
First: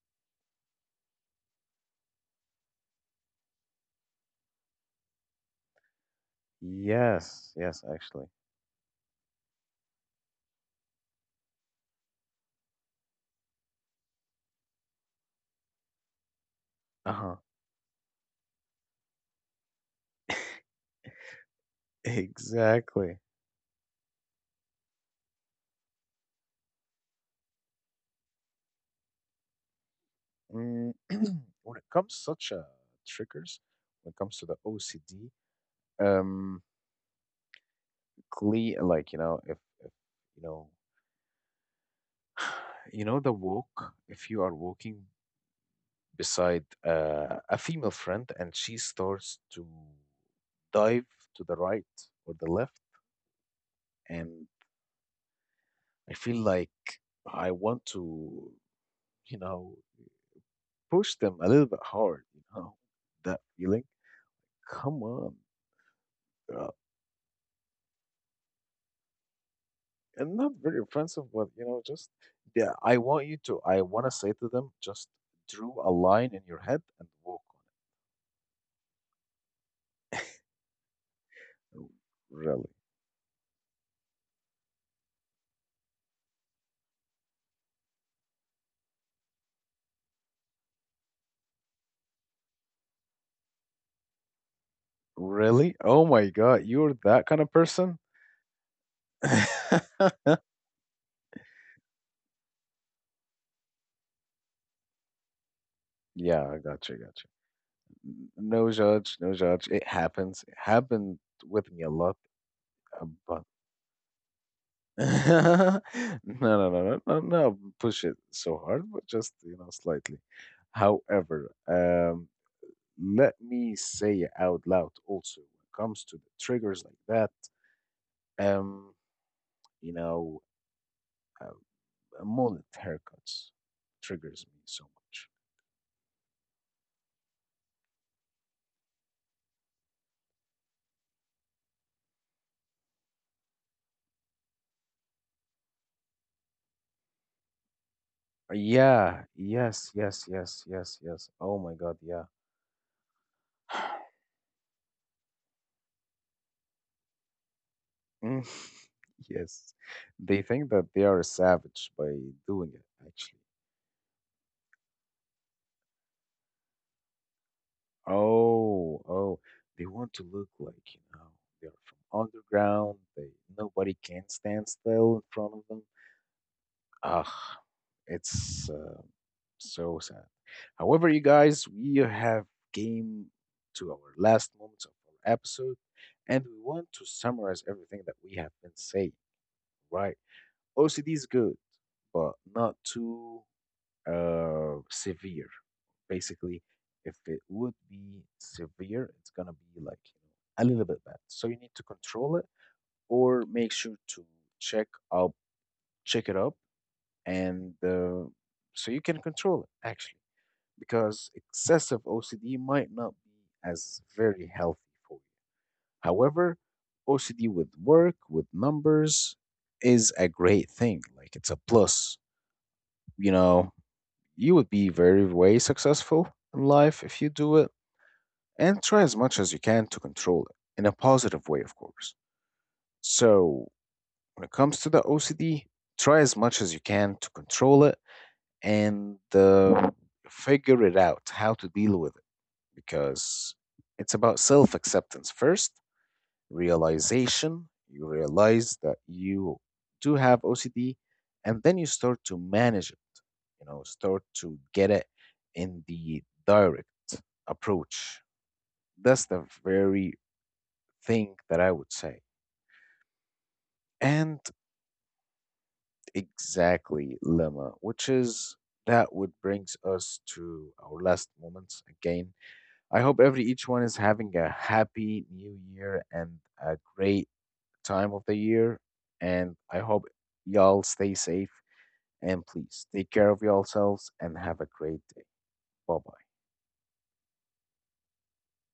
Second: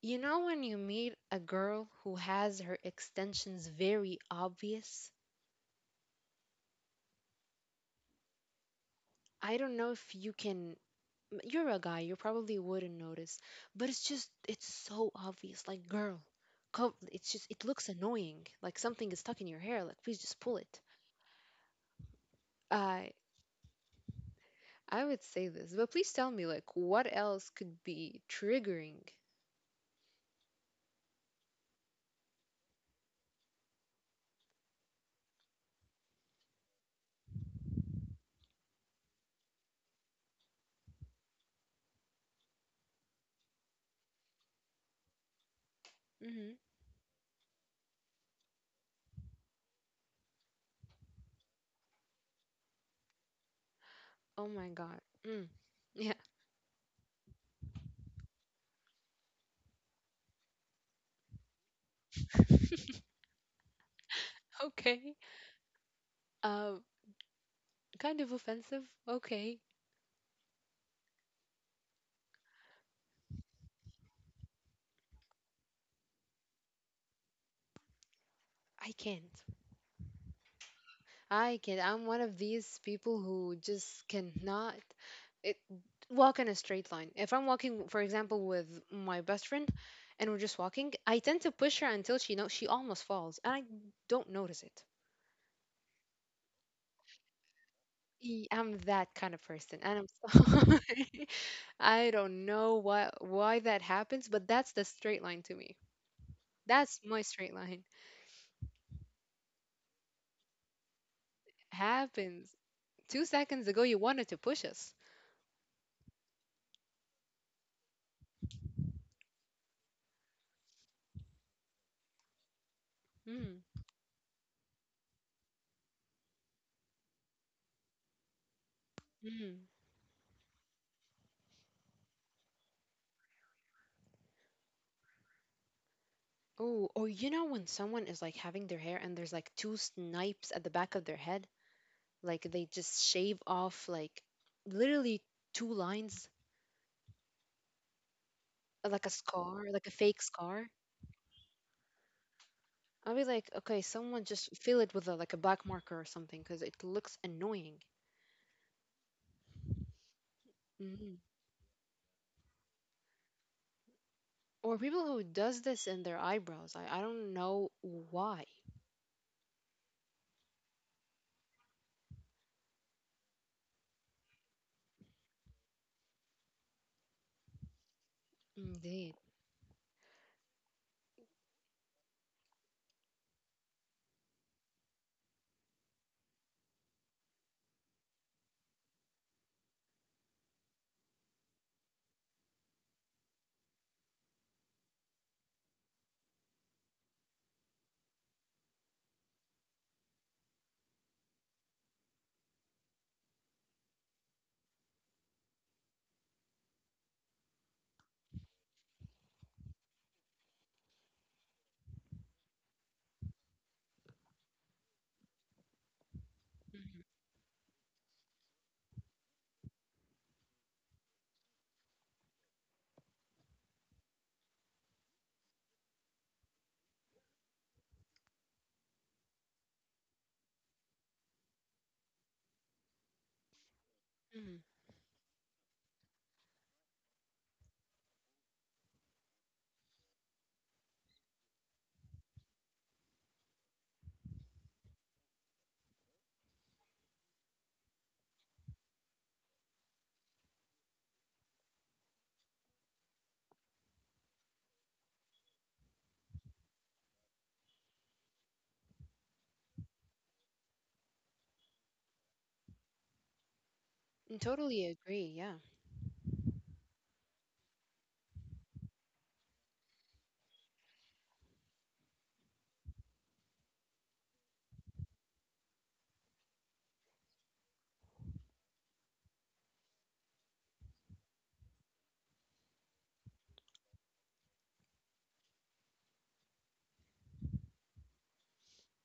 Speaker 2: You know, when you meet a girl who has her extensions very obvious,
Speaker 1: Yes. Yes. Actually.
Speaker 2: I don't know if you can. You're a guy, you probably wouldn't notice, but it's so obvious. Like, girl,
Speaker 1: Uh
Speaker 2: it's just,
Speaker 1: huh.
Speaker 2: it looks annoying. Like something is stuck in your hair. Like, please just pull
Speaker 1: [laughs]
Speaker 2: it. I
Speaker 1: Exactly.
Speaker 2: I would say this, but please tell me, like, what else could be triggering.
Speaker 1: Mm. [clears throat] when it comes such uh, triggers, when it comes to the OCD, um, cle like, if, if you know, [sighs] you know the walk. If you are walking
Speaker 2: Mm-hmm.
Speaker 1: beside a female friend, and she starts to dive to the right or the left,
Speaker 2: Oh my
Speaker 1: and
Speaker 2: god. Mm. Yeah.
Speaker 1: I feel like I want to, you know, push them a little bit hard, you know,
Speaker 2: [laughs]
Speaker 1: that feeling.
Speaker 2: Okay.
Speaker 1: Come on,
Speaker 2: Uh,
Speaker 1: uh,
Speaker 2: Kind of offensive. Okay.
Speaker 1: and not very offensive, but just yeah, I want to say to them, just drew a line in your head and walk
Speaker 2: I can't. I can't.
Speaker 1: on.
Speaker 2: I'm
Speaker 1: it.
Speaker 2: one of these
Speaker 1: Really,
Speaker 2: people who just cannot it, walk in a straight line. If I'm walking, for example, with my best friend, and we're just walking, I tend to push her until she know she almost falls, and I don't notice it.
Speaker 1: really? Oh my God, you're that kind of person?
Speaker 2: I'm that kind of person, and I'm sorry.
Speaker 1: [laughs]
Speaker 2: [laughs] I don't know why that happens, but that's the straight line to me.
Speaker 1: Yeah, I
Speaker 2: That's
Speaker 1: gotcha,
Speaker 2: my
Speaker 1: gotcha.
Speaker 2: straight line.
Speaker 1: No judge, no judge. It happens. It happened with me a lot,
Speaker 2: Happens. Two
Speaker 1: but
Speaker 2: seconds ago, you wanted to push us.
Speaker 1: [laughs] no, no, no, no, no, no. Push it so hard, but just slightly. However, let
Speaker 2: Mm,
Speaker 1: me say it out loud. Also, when it comes to the triggers like that, um,
Speaker 2: mm.
Speaker 1: you know, um, mullet haircuts triggers me so much.
Speaker 2: Oh, or you know when someone is like having their hair and there's like two snipes at the back of their head, like they just shave off like literally two lines, like a
Speaker 1: Yeah.
Speaker 2: scar, like a
Speaker 1: Yes.
Speaker 2: fake
Speaker 1: Yes.
Speaker 2: scar.
Speaker 1: Yes. Yes. Yes. Oh my God. Yeah.
Speaker 2: I'll be like, okay, someone
Speaker 1: [sighs]
Speaker 2: just fill it with a, like a black marker or something because it looks annoying.
Speaker 1: Mm. Yes, they think that
Speaker 2: Hmm
Speaker 1: they are a savage by doing it, actually.
Speaker 2: Or people who does this in their eyebrows. I don't know why.
Speaker 1: Oh, they want to look like, they are from underground, they nobody can stand still in front of them. Ah, it's
Speaker 2: Indeed.
Speaker 1: so sad. However, you guys, we have came to our last moments of our episode, and we want to summarize everything that we have been saying, right? OCD is good, but not too severe, basically. If it would be severe, it's gonna be like, a little bit bad, so you need to control it, or make sure to check up check it up, and so you can control it, actually, because excessive OCD might not be as very healthy for you. However, OCD with work with numbers is a great thing, like it's a plus you know You would be very, very successful in life if you do it, and try as much as you can to control it in a positive way, of course. So,
Speaker 2: Mhm.
Speaker 1: when it comes to the OCD, try as much as you can to control it, and figure it out how to deal with it, because it's about self acceptance first realization, you realize that you do have OCD, and then you start to manage it, start to get it in the direct approach. That's the very thing that I would say.
Speaker 2: Mm,
Speaker 1: And
Speaker 2: totally agree. Yeah.
Speaker 1: exactly, Lemma, which is that would brings us to our last moments again. I hope every each one is having a Happy New Year and a great time of the year. And I hope y'all stay safe, and please take care of yourselves, and have a great day. Bye bye.